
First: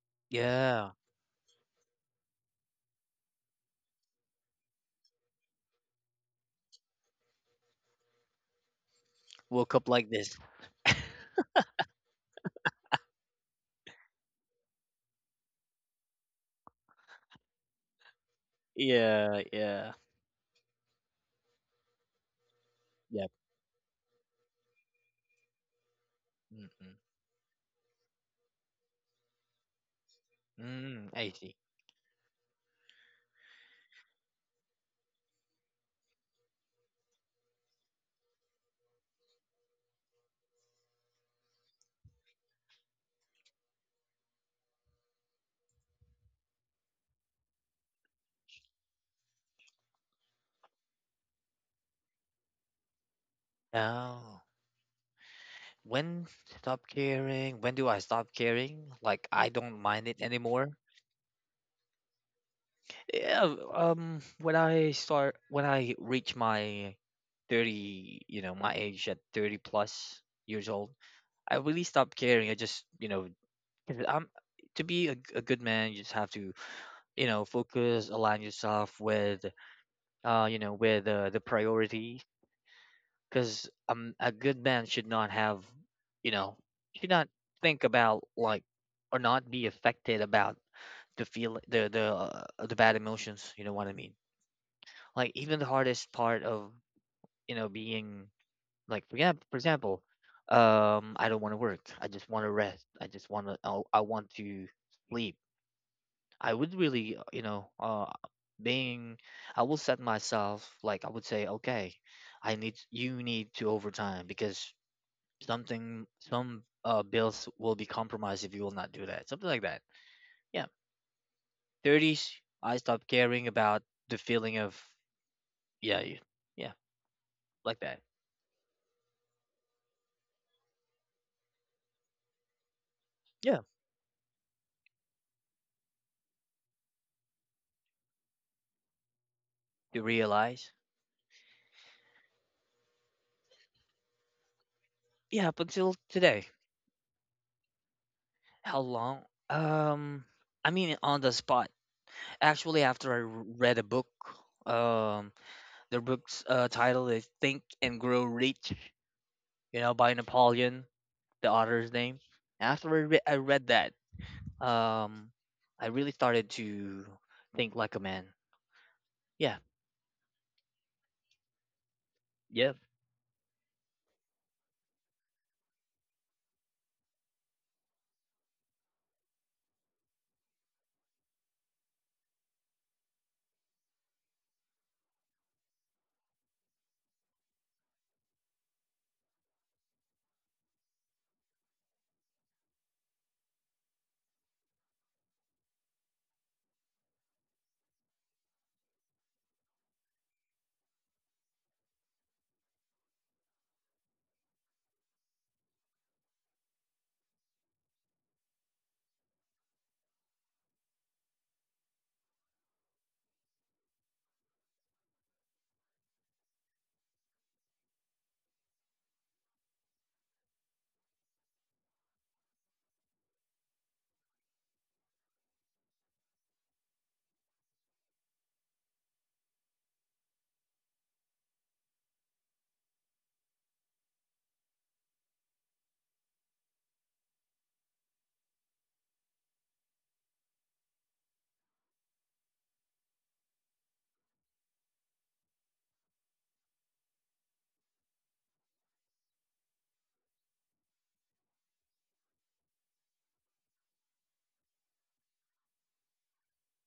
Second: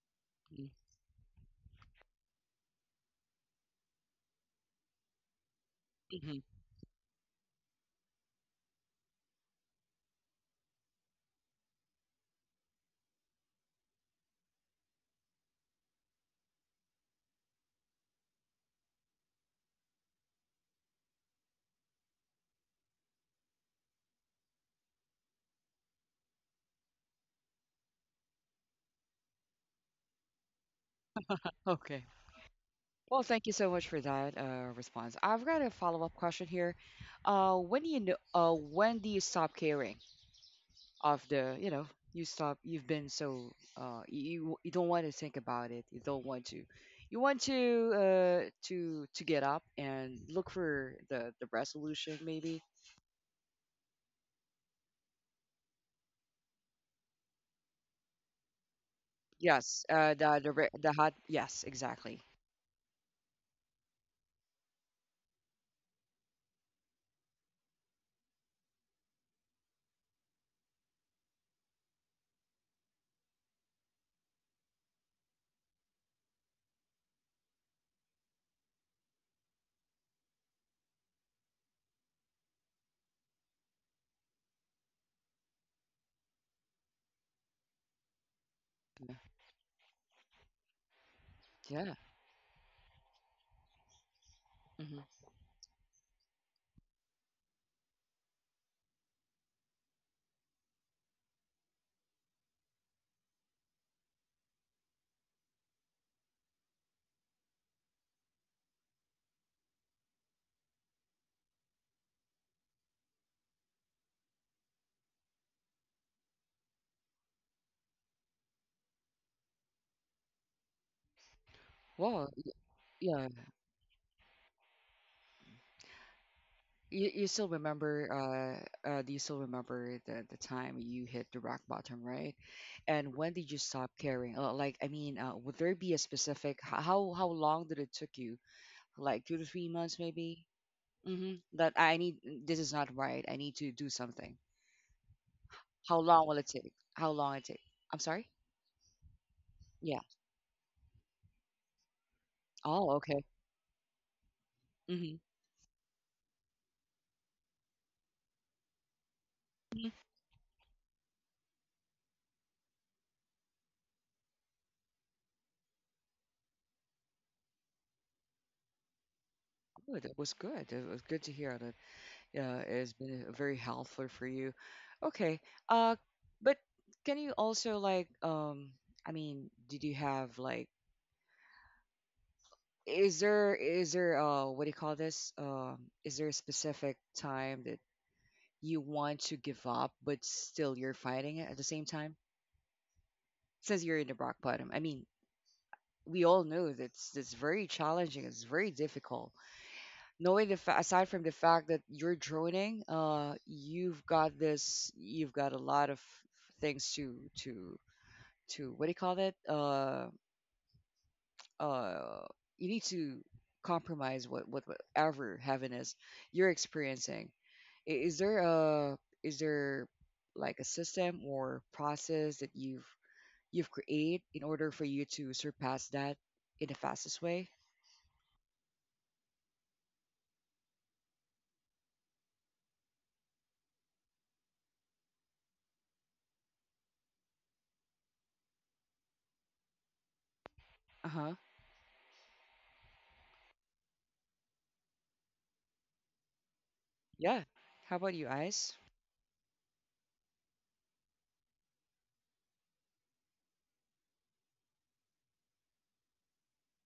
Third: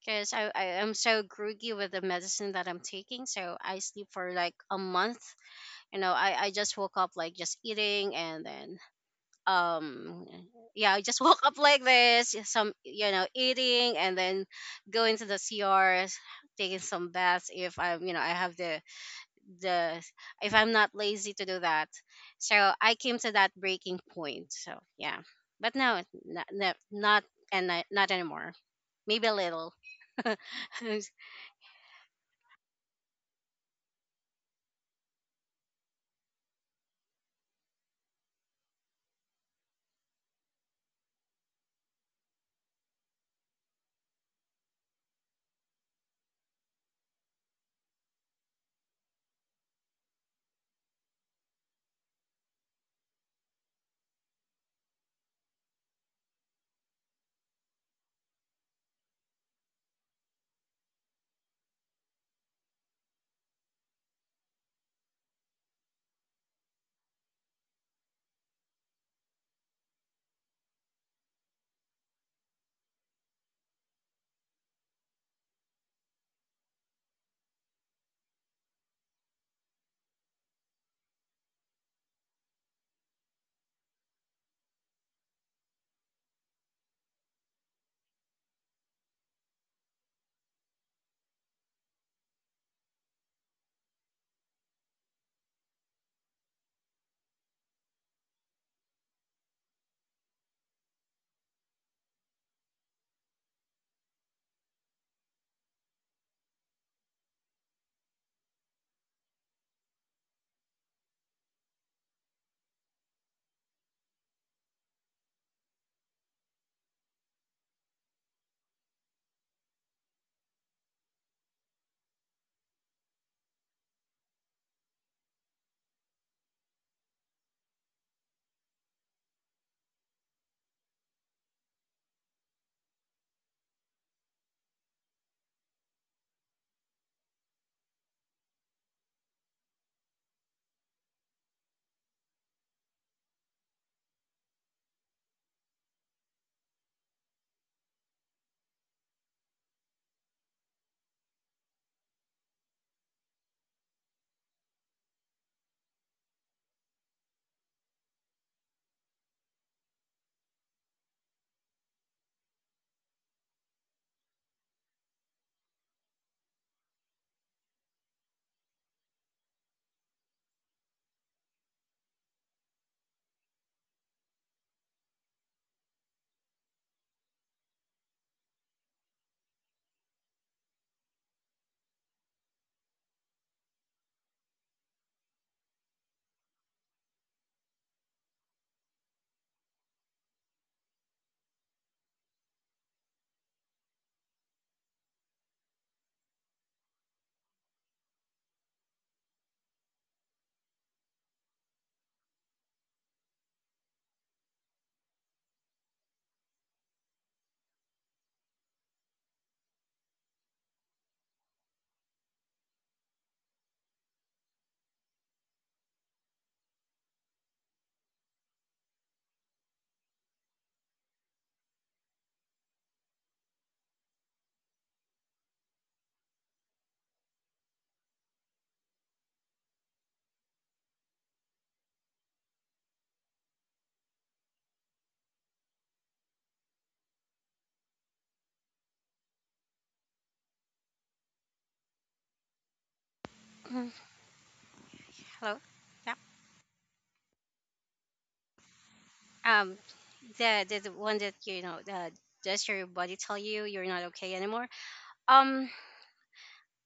[SPEAKER 2] because I, I
[SPEAKER 1] mhm.
[SPEAKER 3] Yeah,
[SPEAKER 2] am so groggy with the medicine that I'm taking, so I sleep for like a month. You know, I,
[SPEAKER 1] hmm
[SPEAKER 2] I just woke up like just eating, and then
[SPEAKER 3] woke up like
[SPEAKER 2] um
[SPEAKER 3] this.
[SPEAKER 2] yeah I just woke up like this, some you know eating and then going to the crs, taking some baths if I'm you know I have the
[SPEAKER 3] Yeah, yeah,
[SPEAKER 2] the if I'm not lazy to do that. So I came
[SPEAKER 3] yep.
[SPEAKER 2] to that breaking point, so yeah. But no, not not,
[SPEAKER 3] Mm-mm.
[SPEAKER 2] not and I- not anymore. Maybe a little. Hello.
[SPEAKER 3] Mm, I see.
[SPEAKER 1] Okay. Well, thank you so much for that uh, response. I've got a follow-up question here. Uh, when do you know, uh, when do you stop caring of the, you know, you stop, you've been so, uh, you you don't want to think about it. You don't want to, you want to uh, to to get up and look for the the resolution maybe.
[SPEAKER 3] Oh, when stop caring? When do I stop caring? Like, I don't
[SPEAKER 1] Yes,
[SPEAKER 3] mind
[SPEAKER 1] uh,
[SPEAKER 3] it
[SPEAKER 1] the the re-
[SPEAKER 3] anymore.
[SPEAKER 1] the hot. Yes, exactly.
[SPEAKER 3] Yeah. Um. When I start, when I reach my thirty, you know, my age at thirty plus years old, I really stopped caring. I just, you know, 'cause I'm, to be a, a good man, you just have to, you know, focus, align yourself with, uh, you know, with uh, the priorities, because um, a good man should not have you know should not think about, like,
[SPEAKER 1] Uh,
[SPEAKER 3] or not be affected about the feel, the
[SPEAKER 1] Yeah.
[SPEAKER 3] the uh, the bad emotions, you know what I mean?
[SPEAKER 1] hmm
[SPEAKER 3] Like, even the hardest part of, you know being, like, for example, for example, um I don't want to work, I just want to rest i just want to I, I want to sleep. I would really, uh, you know uh being I will set myself, like, I would say, okay, I need, you need to overtime, because something, some uh bills will be compromised if you will not do that, something like that, yeah. thirties,
[SPEAKER 1] Well, y-
[SPEAKER 3] I stopped
[SPEAKER 1] yeah.
[SPEAKER 3] caring about the feeling of, yeah, you- yeah,
[SPEAKER 1] You, you still
[SPEAKER 3] like that,
[SPEAKER 1] remember? Uh, uh, do you still remember the the time you hit the rock bottom, right? And when did you
[SPEAKER 3] yeah.
[SPEAKER 1] stop caring? Uh, Like, I mean, uh, would there be a specific? h- How how long did it took you? Like two to three months,
[SPEAKER 3] You
[SPEAKER 1] maybe.
[SPEAKER 3] realize,
[SPEAKER 1] Mm-hmm. That I need. Mm, this is not right. I need to do something.
[SPEAKER 3] yeah, up until
[SPEAKER 1] How long will
[SPEAKER 3] today.
[SPEAKER 1] it take? How long it take? I'm sorry.
[SPEAKER 3] How long?
[SPEAKER 1] Yeah.
[SPEAKER 3] um I mean, on the spot, actually,
[SPEAKER 1] Oh,
[SPEAKER 3] after I
[SPEAKER 1] okay.
[SPEAKER 3] r- read a book.
[SPEAKER 1] Mm-hmm.
[SPEAKER 3] um the book's uh, title is Think and Grow Rich, you
[SPEAKER 1] Mm-hmm.
[SPEAKER 3] know by Napoleon, the author's name. After i, re- I read that, um I really started to think like a man. Yeah.
[SPEAKER 1] Good. It was good. It was good to hear that. Yeah, it's been very helpful for you. Okay. Uh, but can you also like um I mean, did you have like is there is there uh what do you call this? Um is there a specific time that you want to give up but still you're fighting it at the same time? Since you're in the rock bottom. I mean, we all know that's that's very challenging, it's very difficult. Knowing the fa- aside from the fact that you're droning, uh, you've got this, you've got a lot of things to to to what do you call it? Uh, uh, you need to compromise what what whatever heaven is you're experiencing. I- Is there a is there like a system or process that you've you've created in order for you to surpass that in the fastest way? Uh huh.
[SPEAKER 2] Yeah.
[SPEAKER 1] Yeah. How about you, Ice?
[SPEAKER 2] Um the, the the one that you know, the does your body tell you you're not okay anymore? um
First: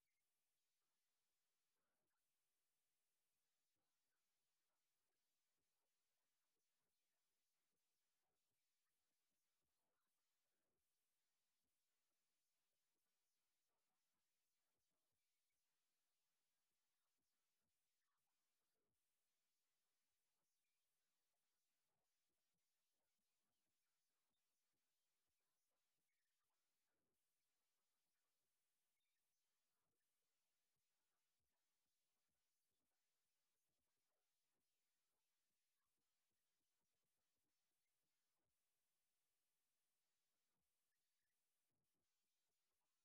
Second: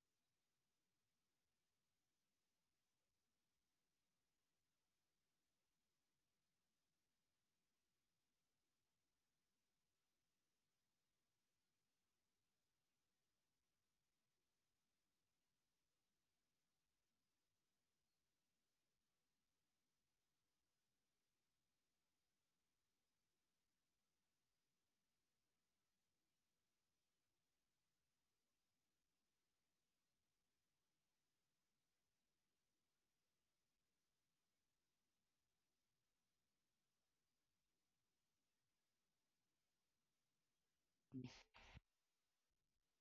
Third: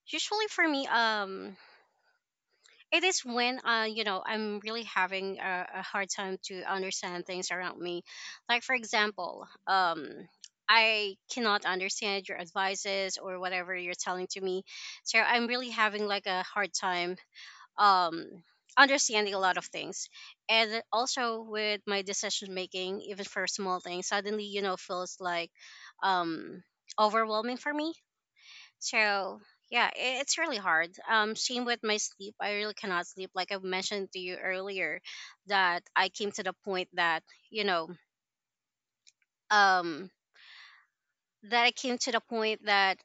[SPEAKER 2] Usually for me um it is when uh you know I'm really having a, a hard time to understand things around me. Like for example um I cannot understand your advices or whatever you're telling to me. So I'm really having like a hard time um understanding a lot of things. And also with my decision making, even for small things, suddenly you know feels like um overwhelming for me. So yeah, i- it's really hard. Um, same with my sleep. I really cannot sleep. Like I mentioned to you earlier, that I came to the point that you know, um, that I came to the point that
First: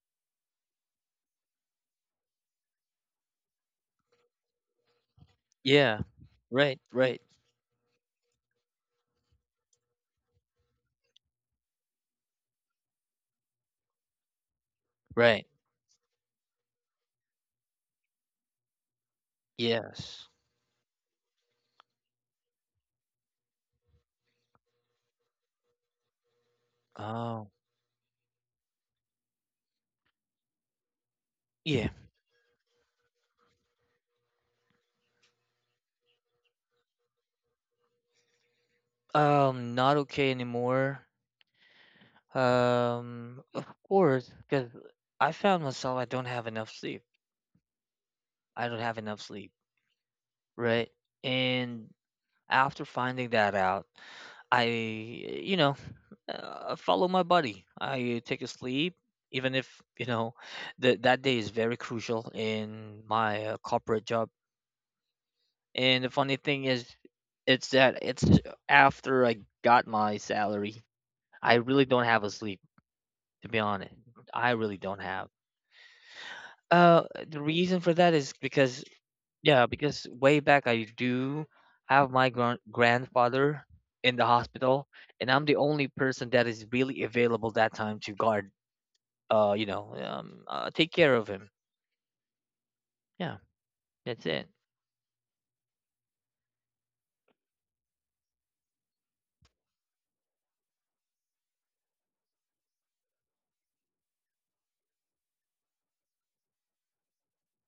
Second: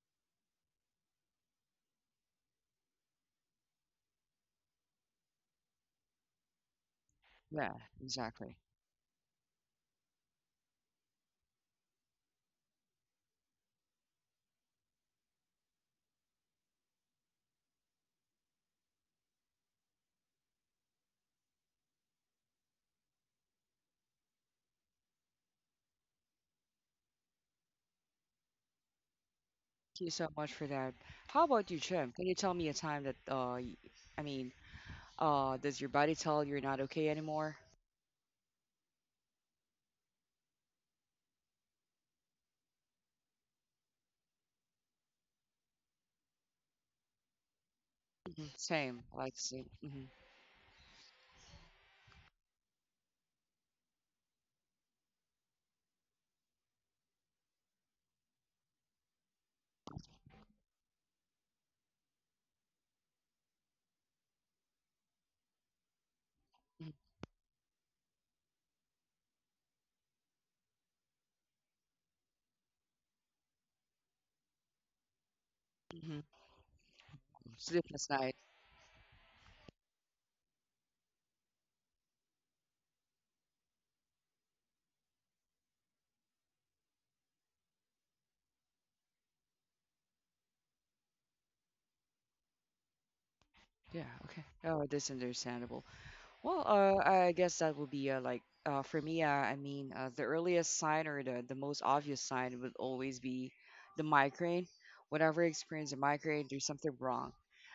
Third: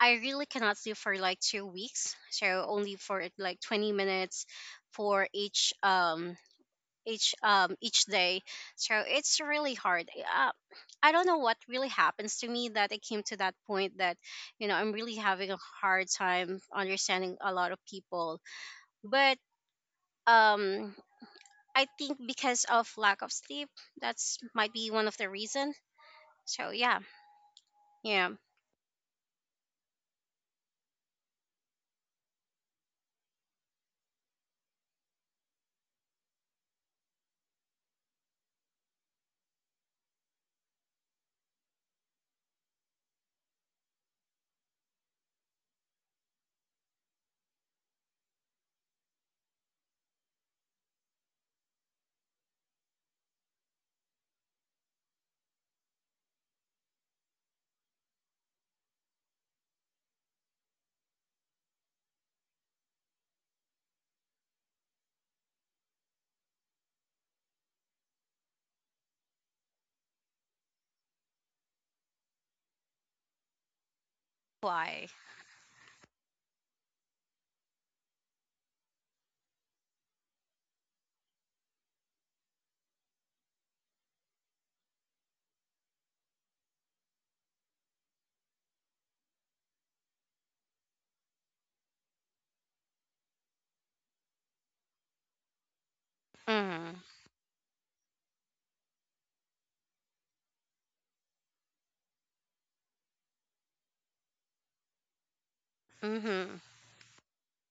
[SPEAKER 2] I really cannot sleep for like two weeks. So only for like twenty minutes for each
[SPEAKER 3] Yeah.
[SPEAKER 2] um
[SPEAKER 3] Right. Right.
[SPEAKER 2] each um
[SPEAKER 1] Yeah,
[SPEAKER 2] each day.
[SPEAKER 1] exactly.
[SPEAKER 2] So it's really hard. uh, I don't know what really happens to me that it came to that point that you know I'm really
[SPEAKER 3] Right.
[SPEAKER 2] having a hard time understanding a lot of people. But
[SPEAKER 3] Yes.
[SPEAKER 2] um I think because of lack of sleep, that's might be one of the reason. So yeah.
[SPEAKER 3] Oh.
[SPEAKER 2] Yeah.
[SPEAKER 1] You so much for that. How about you,
[SPEAKER 3] Yeah.
[SPEAKER 1] Jim? Can you tell me a time that, uh, y- I mean, uh, does your body tell you're not okay anymore?
[SPEAKER 3] Um not okay anymore. Um of course, cuz I found myself, I don't have enough sleep.
[SPEAKER 1] Hmm
[SPEAKER 3] I don't have
[SPEAKER 1] Same, I
[SPEAKER 3] enough
[SPEAKER 1] like the
[SPEAKER 3] sleep,
[SPEAKER 1] same. Hmm
[SPEAKER 3] right? And after finding that out, I, you know, uh, follow my body. I take a sleep, even if, you know, that that day is very crucial in my, uh, corporate job. And the funny thing is, it's that it's after I got my salary, I really don't have a sleep. To be honest, I really don't
[SPEAKER 2] Why?
[SPEAKER 3] have.
[SPEAKER 1] hmm
[SPEAKER 3] Uh, the reason for
[SPEAKER 1] Sleepless
[SPEAKER 3] that
[SPEAKER 1] night.
[SPEAKER 3] is because, yeah, because way back, I do have my gran- grandfather in the hospital, and I'm the only person that is really available that time to guard, uh, you know, um, uh, take care of him. Yeah,
[SPEAKER 1] Yeah.
[SPEAKER 3] that's
[SPEAKER 1] Okay.
[SPEAKER 3] it.
[SPEAKER 1] Oh, that's understandable. Well, uh,
[SPEAKER 2] Mhm.
[SPEAKER 1] I guess that would be uh, like uh, for me. Uh, I mean, uh, the earliest sign or the the most obvious sign would always be the migraine. Whenever I experience a migraine,
[SPEAKER 2] Mhm.
[SPEAKER 1] there's something wrong.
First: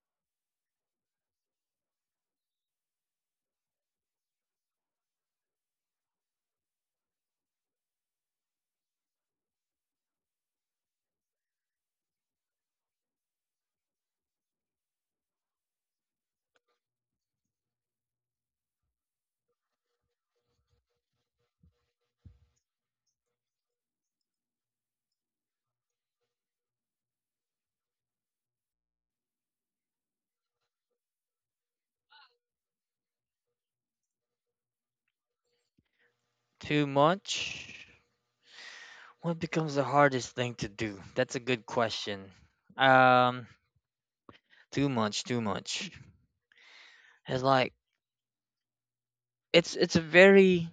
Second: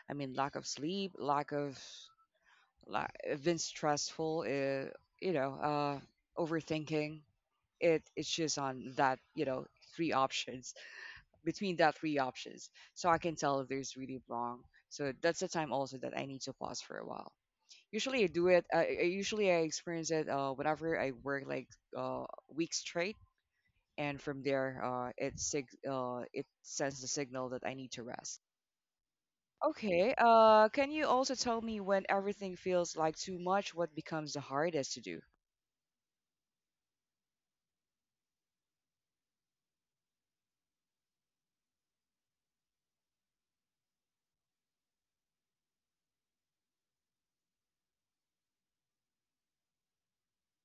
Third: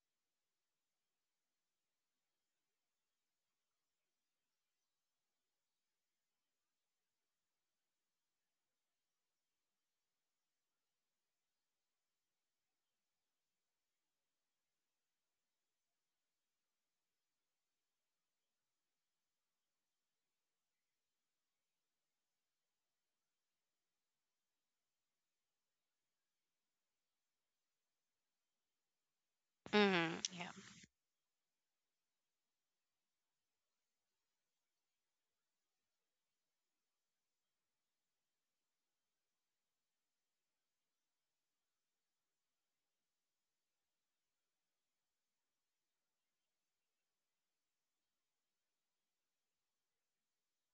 [SPEAKER 1] I mean, lack of sleep, lack of like been stressful uh, you know uh overthinking it it's just on that you know three options between that three options so I can tell if there's really wrong. So that's the time also that I need to pause for a while. Usually I do it i, I usually I experience it uh, whenever I work like uh week straight, and from there uh it sig- uh it sends the signal that I need to rest.
[SPEAKER 2] Mhm.
[SPEAKER 1] Okay,
[SPEAKER 2] Yeah.
[SPEAKER 1] uh, can you also tell me when everything feels like too much, what becomes the hardest to do?
[SPEAKER 3] Too much. What becomes the hardest thing to do? That's a good question. Um, Too much, too much. It's like, it's it's a very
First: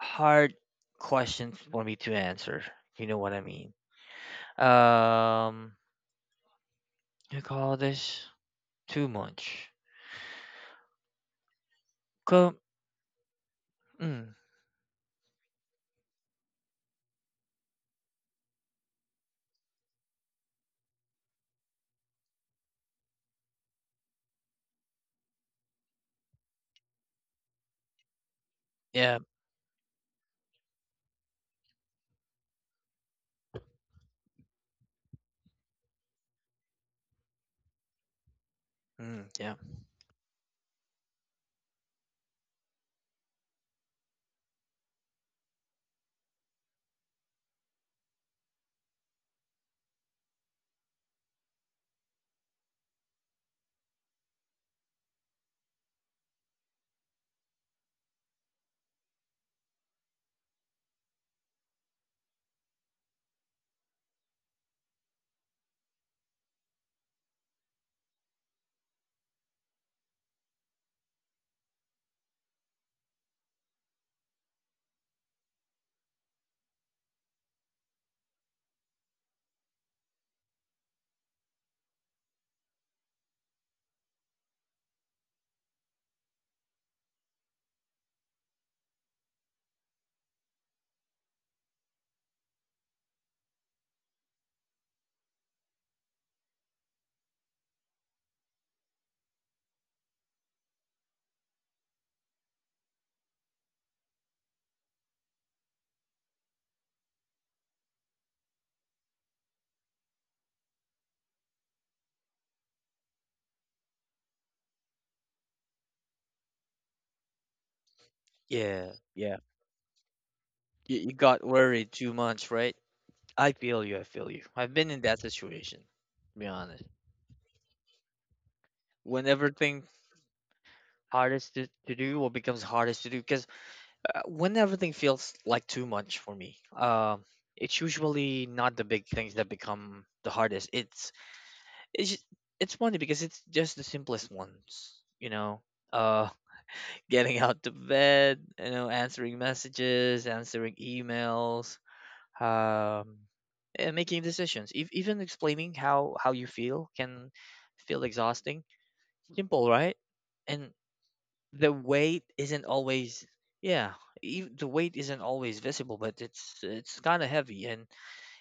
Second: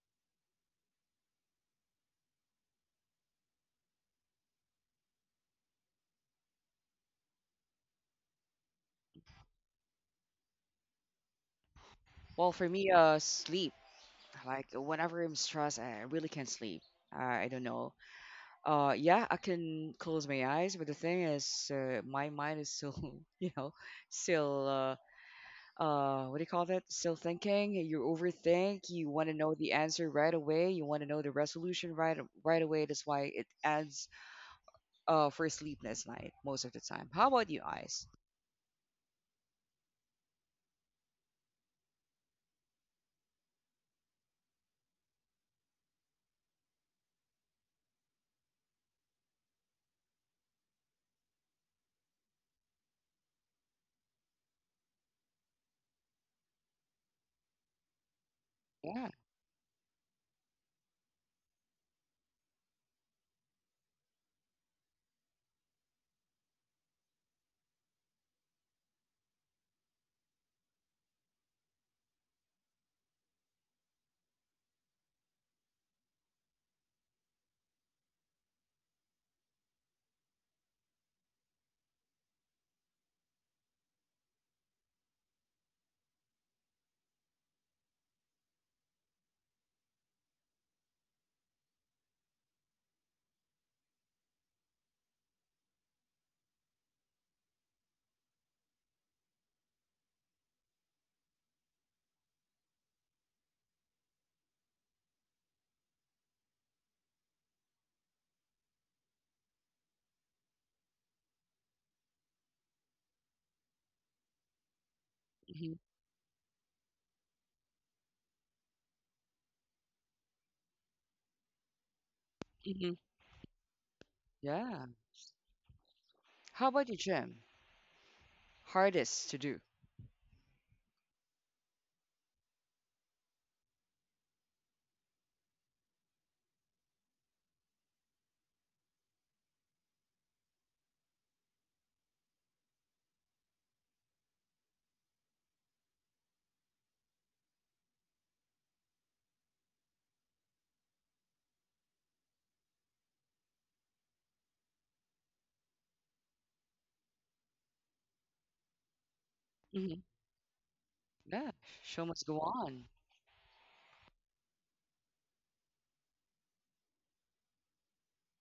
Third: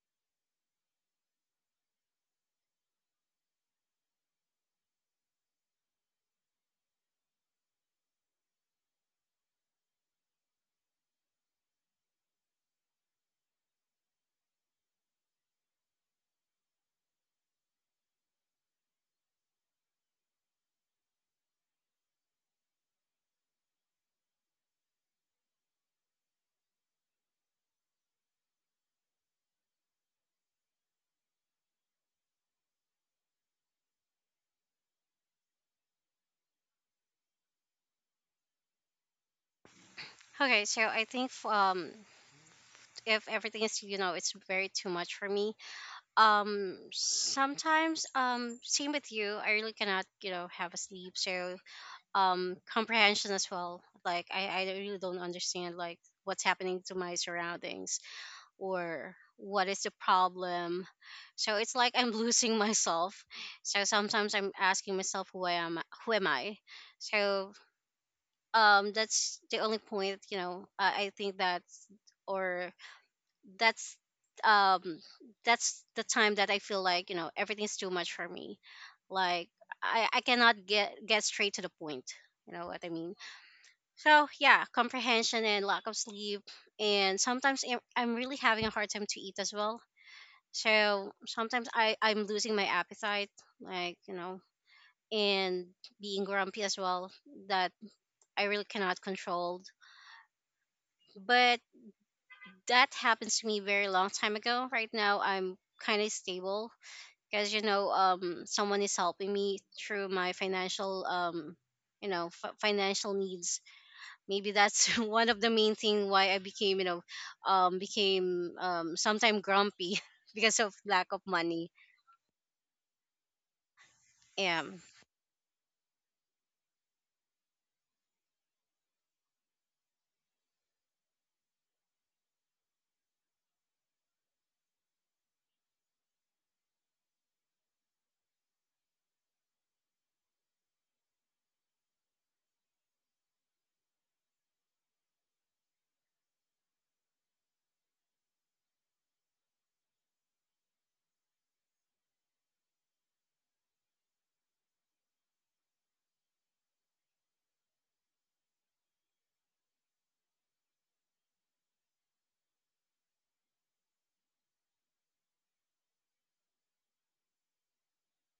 [SPEAKER 3] hard question for me to answer. If You know what I mean? Um, you call this too much?
[SPEAKER 1] Well,
[SPEAKER 3] Co-
[SPEAKER 1] for me, uh, sleep.
[SPEAKER 3] mm,
[SPEAKER 1] Like whenever I'm stressed, I really can't sleep. I I don't know. Uh, yeah, I can close my eyes, but the thing is, uh, my mind is still, you know, still, uh, uh, what do you call that? Still thinking. You overthink. You
[SPEAKER 3] yeah,
[SPEAKER 1] want to know the answer right away. You want to know the resolution right right away. That's why it adds, uh, for a sleepless night most of the time. How about you, eyes?
[SPEAKER 3] mm, yeah,
[SPEAKER 2] Okay so I think f- um if everything is you know it's very too much for me um sometimes um same with you I really cannot you know have a sleep. So um comprehension as well, like i i really don't understand like what's happening to my surroundings
[SPEAKER 1] Yeah.
[SPEAKER 2] or what is the problem. So it's like I'm losing myself. So sometimes I'm asking myself who I am, who am I. So um that's the only point you know I, I think that's or that's um that's the time that I feel like you know everything's too much for me. Like I I cannot get get straight to the point. You know what I mean? So yeah, comprehension and lack of sleep, and sometimes I'm I'm really having a hard time to eat as well. So sometimes I I'm losing my appetite, like you know, and being grumpy as well that I really cannot control. But that happens to me very long time ago. Right now I'm kind of stable because you know um someone is helping me through my financial um you know f- financial needs. Maybe that's one of the
[SPEAKER 1] hmm
[SPEAKER 2] main thing why I became you know um became
[SPEAKER 3] yeah.
[SPEAKER 2] um sometime grumpy because of
[SPEAKER 3] You,
[SPEAKER 2] lack
[SPEAKER 3] you
[SPEAKER 2] of
[SPEAKER 3] got
[SPEAKER 2] money.
[SPEAKER 3] worried too much, right?
[SPEAKER 1] hmm
[SPEAKER 3] I feel you. I feel you.
[SPEAKER 2] Yeah.
[SPEAKER 3] I've
[SPEAKER 1] Yeah.
[SPEAKER 3] been in that situation, to be
[SPEAKER 1] How
[SPEAKER 3] honest.
[SPEAKER 1] about you, Jim?
[SPEAKER 3] When
[SPEAKER 1] Hardest to do.
[SPEAKER 3] everything hardest to, to do, or becomes hardest to do, because, uh, when everything feels like too much for me, um, it's usually not the big things that become the hardest. It's it's just, it's funny because it's just the simplest ones, you know. Uh, Getting out to bed, you know, answering messages, answering emails, um, and making decisions. Ev Even explaining how how you feel can feel exhausting. Simple, right? And
[SPEAKER 1] Yeah,
[SPEAKER 3] the
[SPEAKER 1] show
[SPEAKER 3] weight
[SPEAKER 1] must go
[SPEAKER 3] isn't
[SPEAKER 1] on.
[SPEAKER 3] always, yeah. Ev The weight isn't always visible, but it's it's kind of heavy, and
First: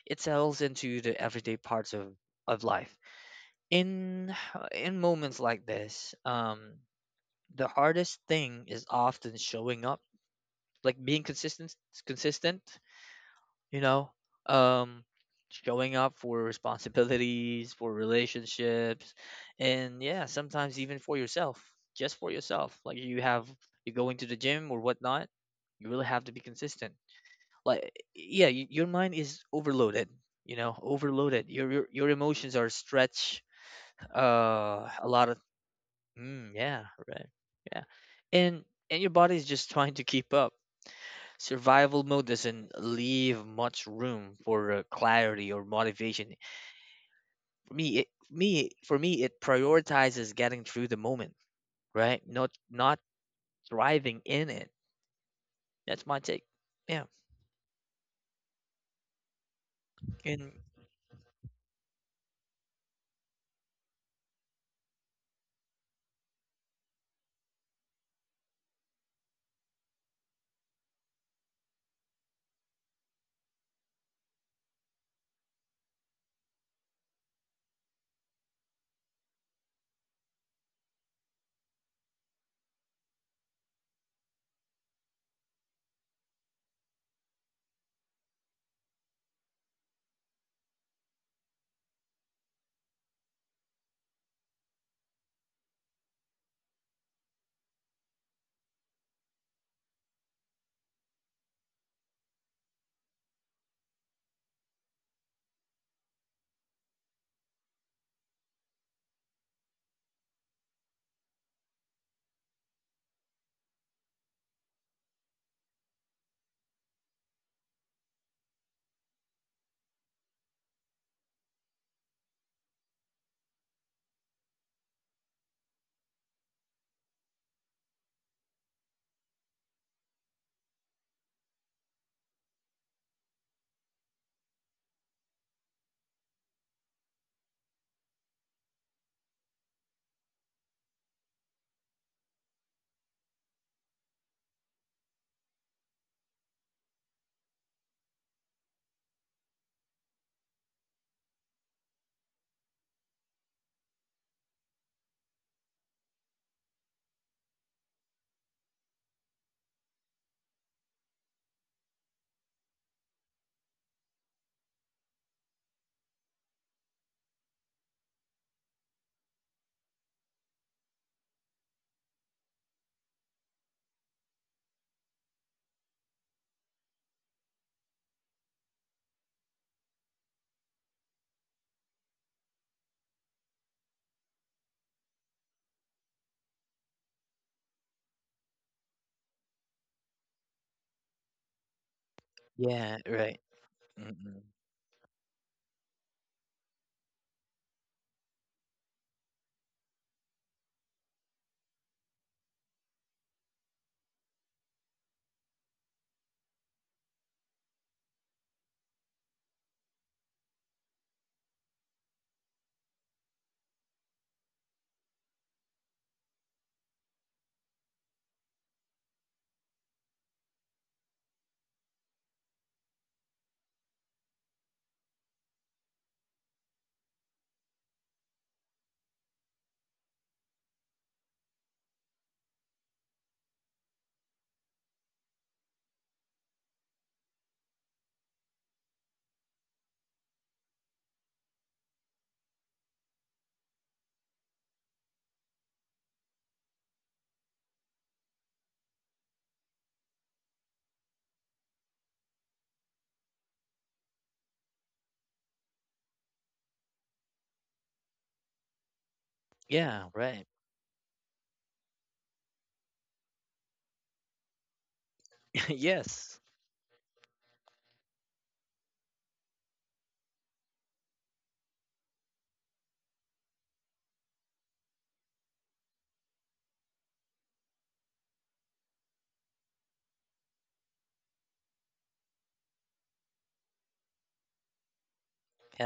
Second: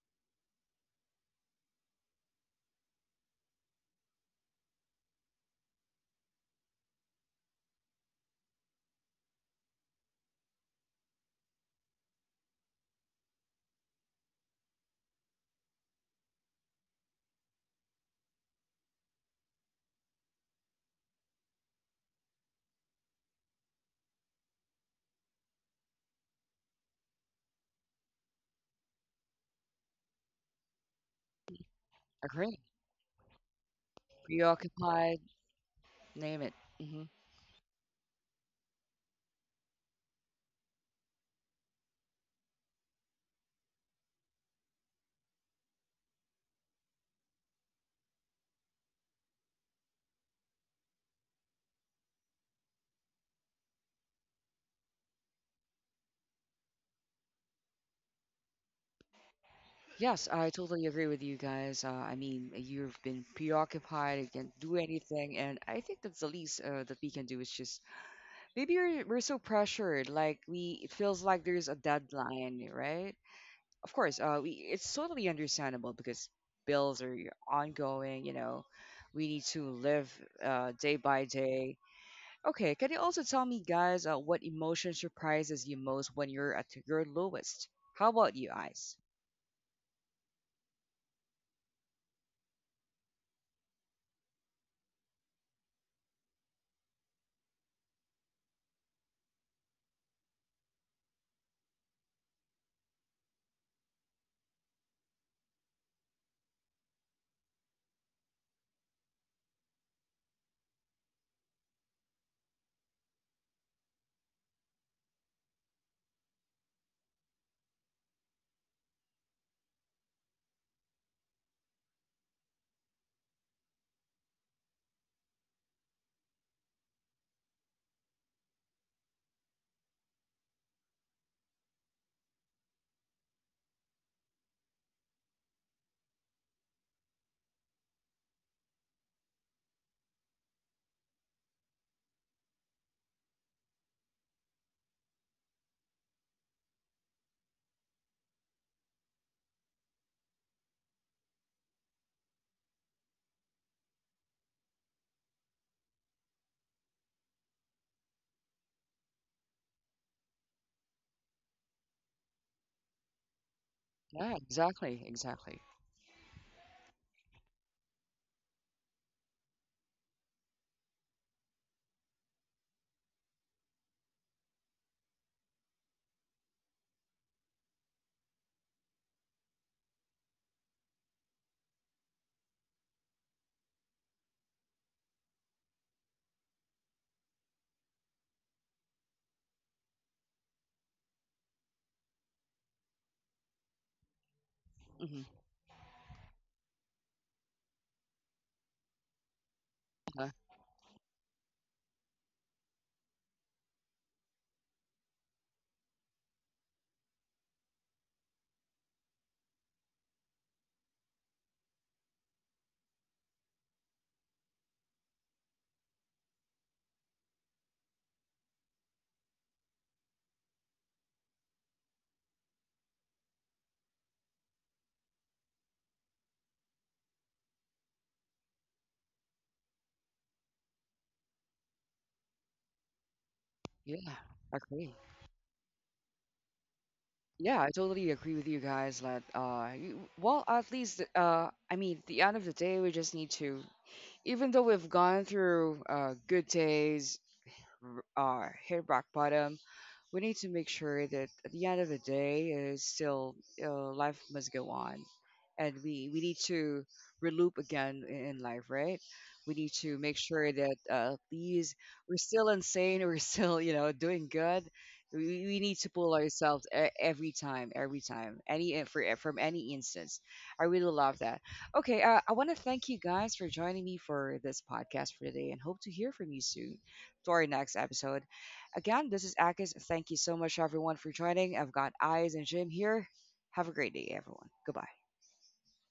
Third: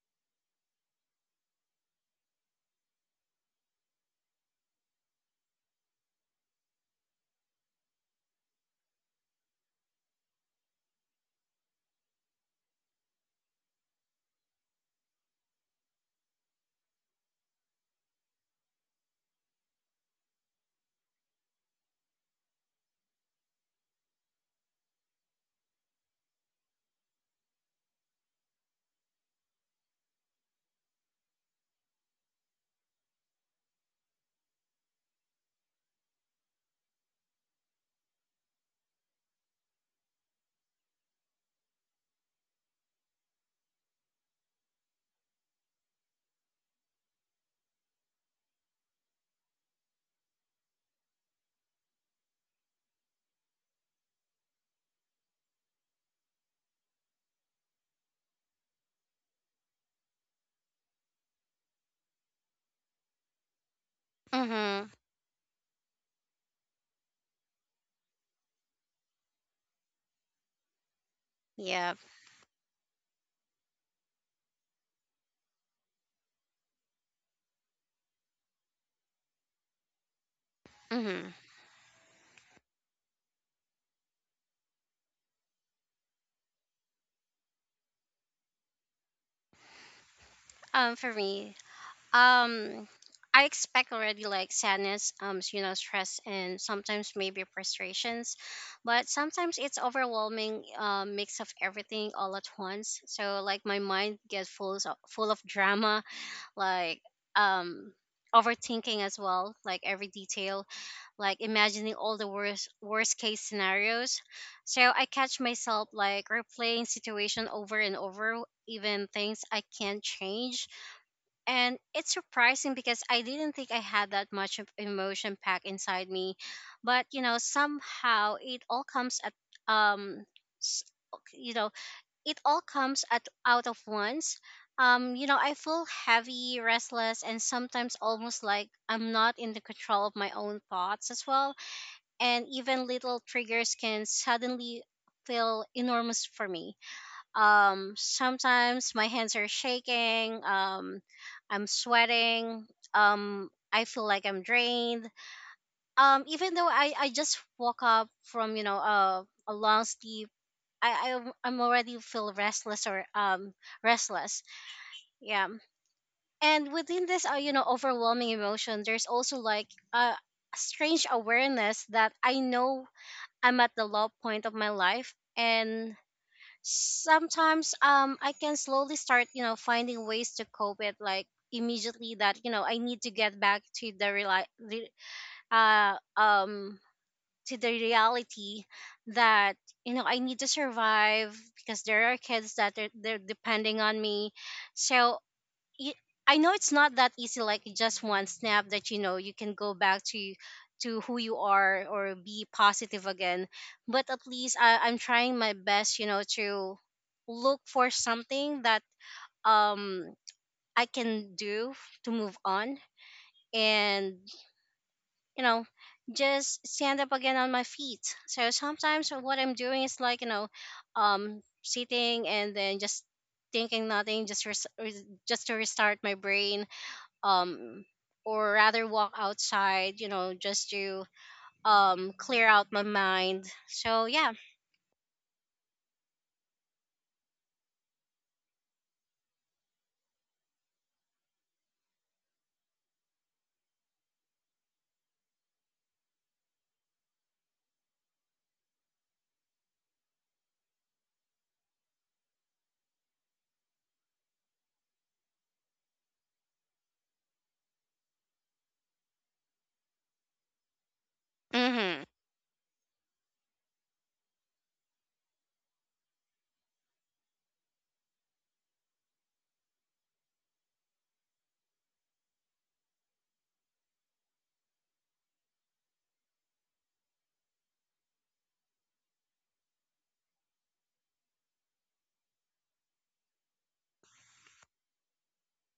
[SPEAKER 3] it sells into the everyday parts of of life. In in moments like this, um, the hardest thing is often showing up, like being consistent, consistent you know, um showing up for responsibilities, for relationships, and yeah, sometimes even for yourself, just for yourself. Like, you have, you're going to the gym or whatnot, you really have to be consistent. Like, yeah, y- your mind is overloaded, you know overloaded your your, your emotions
[SPEAKER 1] Agree.
[SPEAKER 3] are stretched, uh a
[SPEAKER 1] Preoccupied,
[SPEAKER 3] lot of,
[SPEAKER 1] name
[SPEAKER 3] mm,
[SPEAKER 1] it.
[SPEAKER 3] yeah,
[SPEAKER 1] Hmm
[SPEAKER 3] right, yeah. and and your body is just trying to keep up. Survival mode doesn't leave much room for, uh, clarity or motivation. For me, it, me, for me, it prioritizes getting through the moment, right? Not, not thriving in it. That's my take. Yeah.
[SPEAKER 1] Yes, I
[SPEAKER 3] And
[SPEAKER 1] totally agree with you guys. Uh, I mean, you've been preoccupied, you can't do
[SPEAKER 2] Mm-hmm.
[SPEAKER 1] anything, and I think that's the least uh, that we can do is just maybe we're, we're so pressured, like we it feels like there's a
[SPEAKER 2] Yeah.
[SPEAKER 1] deadline, right? Of course, uh, we it's totally understandable because bills are ongoing, you know, we need to live uh, day by
[SPEAKER 2] Mm-hmm.
[SPEAKER 1] day. Okay, can you also tell me, guys, uh, what emotion surprises you most when you're at your lowest? How about you, Ice?
[SPEAKER 2] Um for me Um, I expect already like sadness, um, you know, stress, and sometimes maybe frustrations, but sometimes it's overwhelming uh, mix of everything all at once. So like my mind gets full of, full of drama, like um overthinking as well, like every detail, like imagining all the worst worst case scenarios. So I catch myself like replaying situation over and over, even things I can't change. And it's surprising because I didn't think I had that much of emotion packed inside me, but you know somehow it all comes at um s- you know it all comes at out of once. Um, you know, I feel heavy, restless, and sometimes almost like I'm not in the control of my own thoughts as well. And even little triggers can suddenly feel enormous for me. Um sometimes my hands are shaking, um I'm sweating, um I feel like I'm drained um even though i i just woke up from you know uh, a long sleep. I, I I'm already feel restless or um
[SPEAKER 1] Yeah,
[SPEAKER 2] restless
[SPEAKER 1] exactly,
[SPEAKER 2] yeah.
[SPEAKER 1] exactly.
[SPEAKER 2] And within this uh, you know overwhelming emotion there's also like a strange awareness that I know I'm at the low point of my life. And sometimes um I can slowly start, you know, finding ways to cope it, like immediately that, you know, I need to get back to the reali- re- uh um to the reality that you know I need to survive because there are kids that are
[SPEAKER 3] yeah,
[SPEAKER 2] they're
[SPEAKER 3] right.
[SPEAKER 2] depending on me.
[SPEAKER 3] Mm-mm.
[SPEAKER 1] hmm
[SPEAKER 2] So y- I know it's not that easy, like just one snap that you know you can go back
[SPEAKER 1] Uh,
[SPEAKER 2] to to who you are or be positive again. But at least I, I'm trying my best you know to look for something that um I can do to move on. And you know just stand up again on my feet. So sometimes what I'm doing is like you know um sitting and then just thinking nothing, just res- res- just to restart my brain, um or rather walk outside you know just to um clear out my mind.
[SPEAKER 1] yeah,
[SPEAKER 2] So yeah.
[SPEAKER 1] agree. Yeah, I totally agree with you guys that uh you, well at least uh I mean at the end of the day we just need to even though we've gone through uh good days r- uh, hit rock bottom, we need to make sure that at the end of the day, is still uh, life must go on, and we we need to reloop again in, in life, right? We need to
[SPEAKER 3] Yeah,
[SPEAKER 1] make
[SPEAKER 3] right.
[SPEAKER 1] sure that uh, at least we're
[SPEAKER 2] Mhm.
[SPEAKER 1] still insane, we're still you know doing good. We, we need to pull
[SPEAKER 3] Yes.
[SPEAKER 1] ourselves e- every time, every time, any in- for from any instance. I really love that. Okay, uh, I want to thank you guys for joining me for this podcast for today, and hope to hear from you soon to our next episode. Again, this is Akis. Thank you so much, everyone, for joining. I've got Eyes and Jim here. Have a great day, everyone. Goodbye.
[SPEAKER 3] Have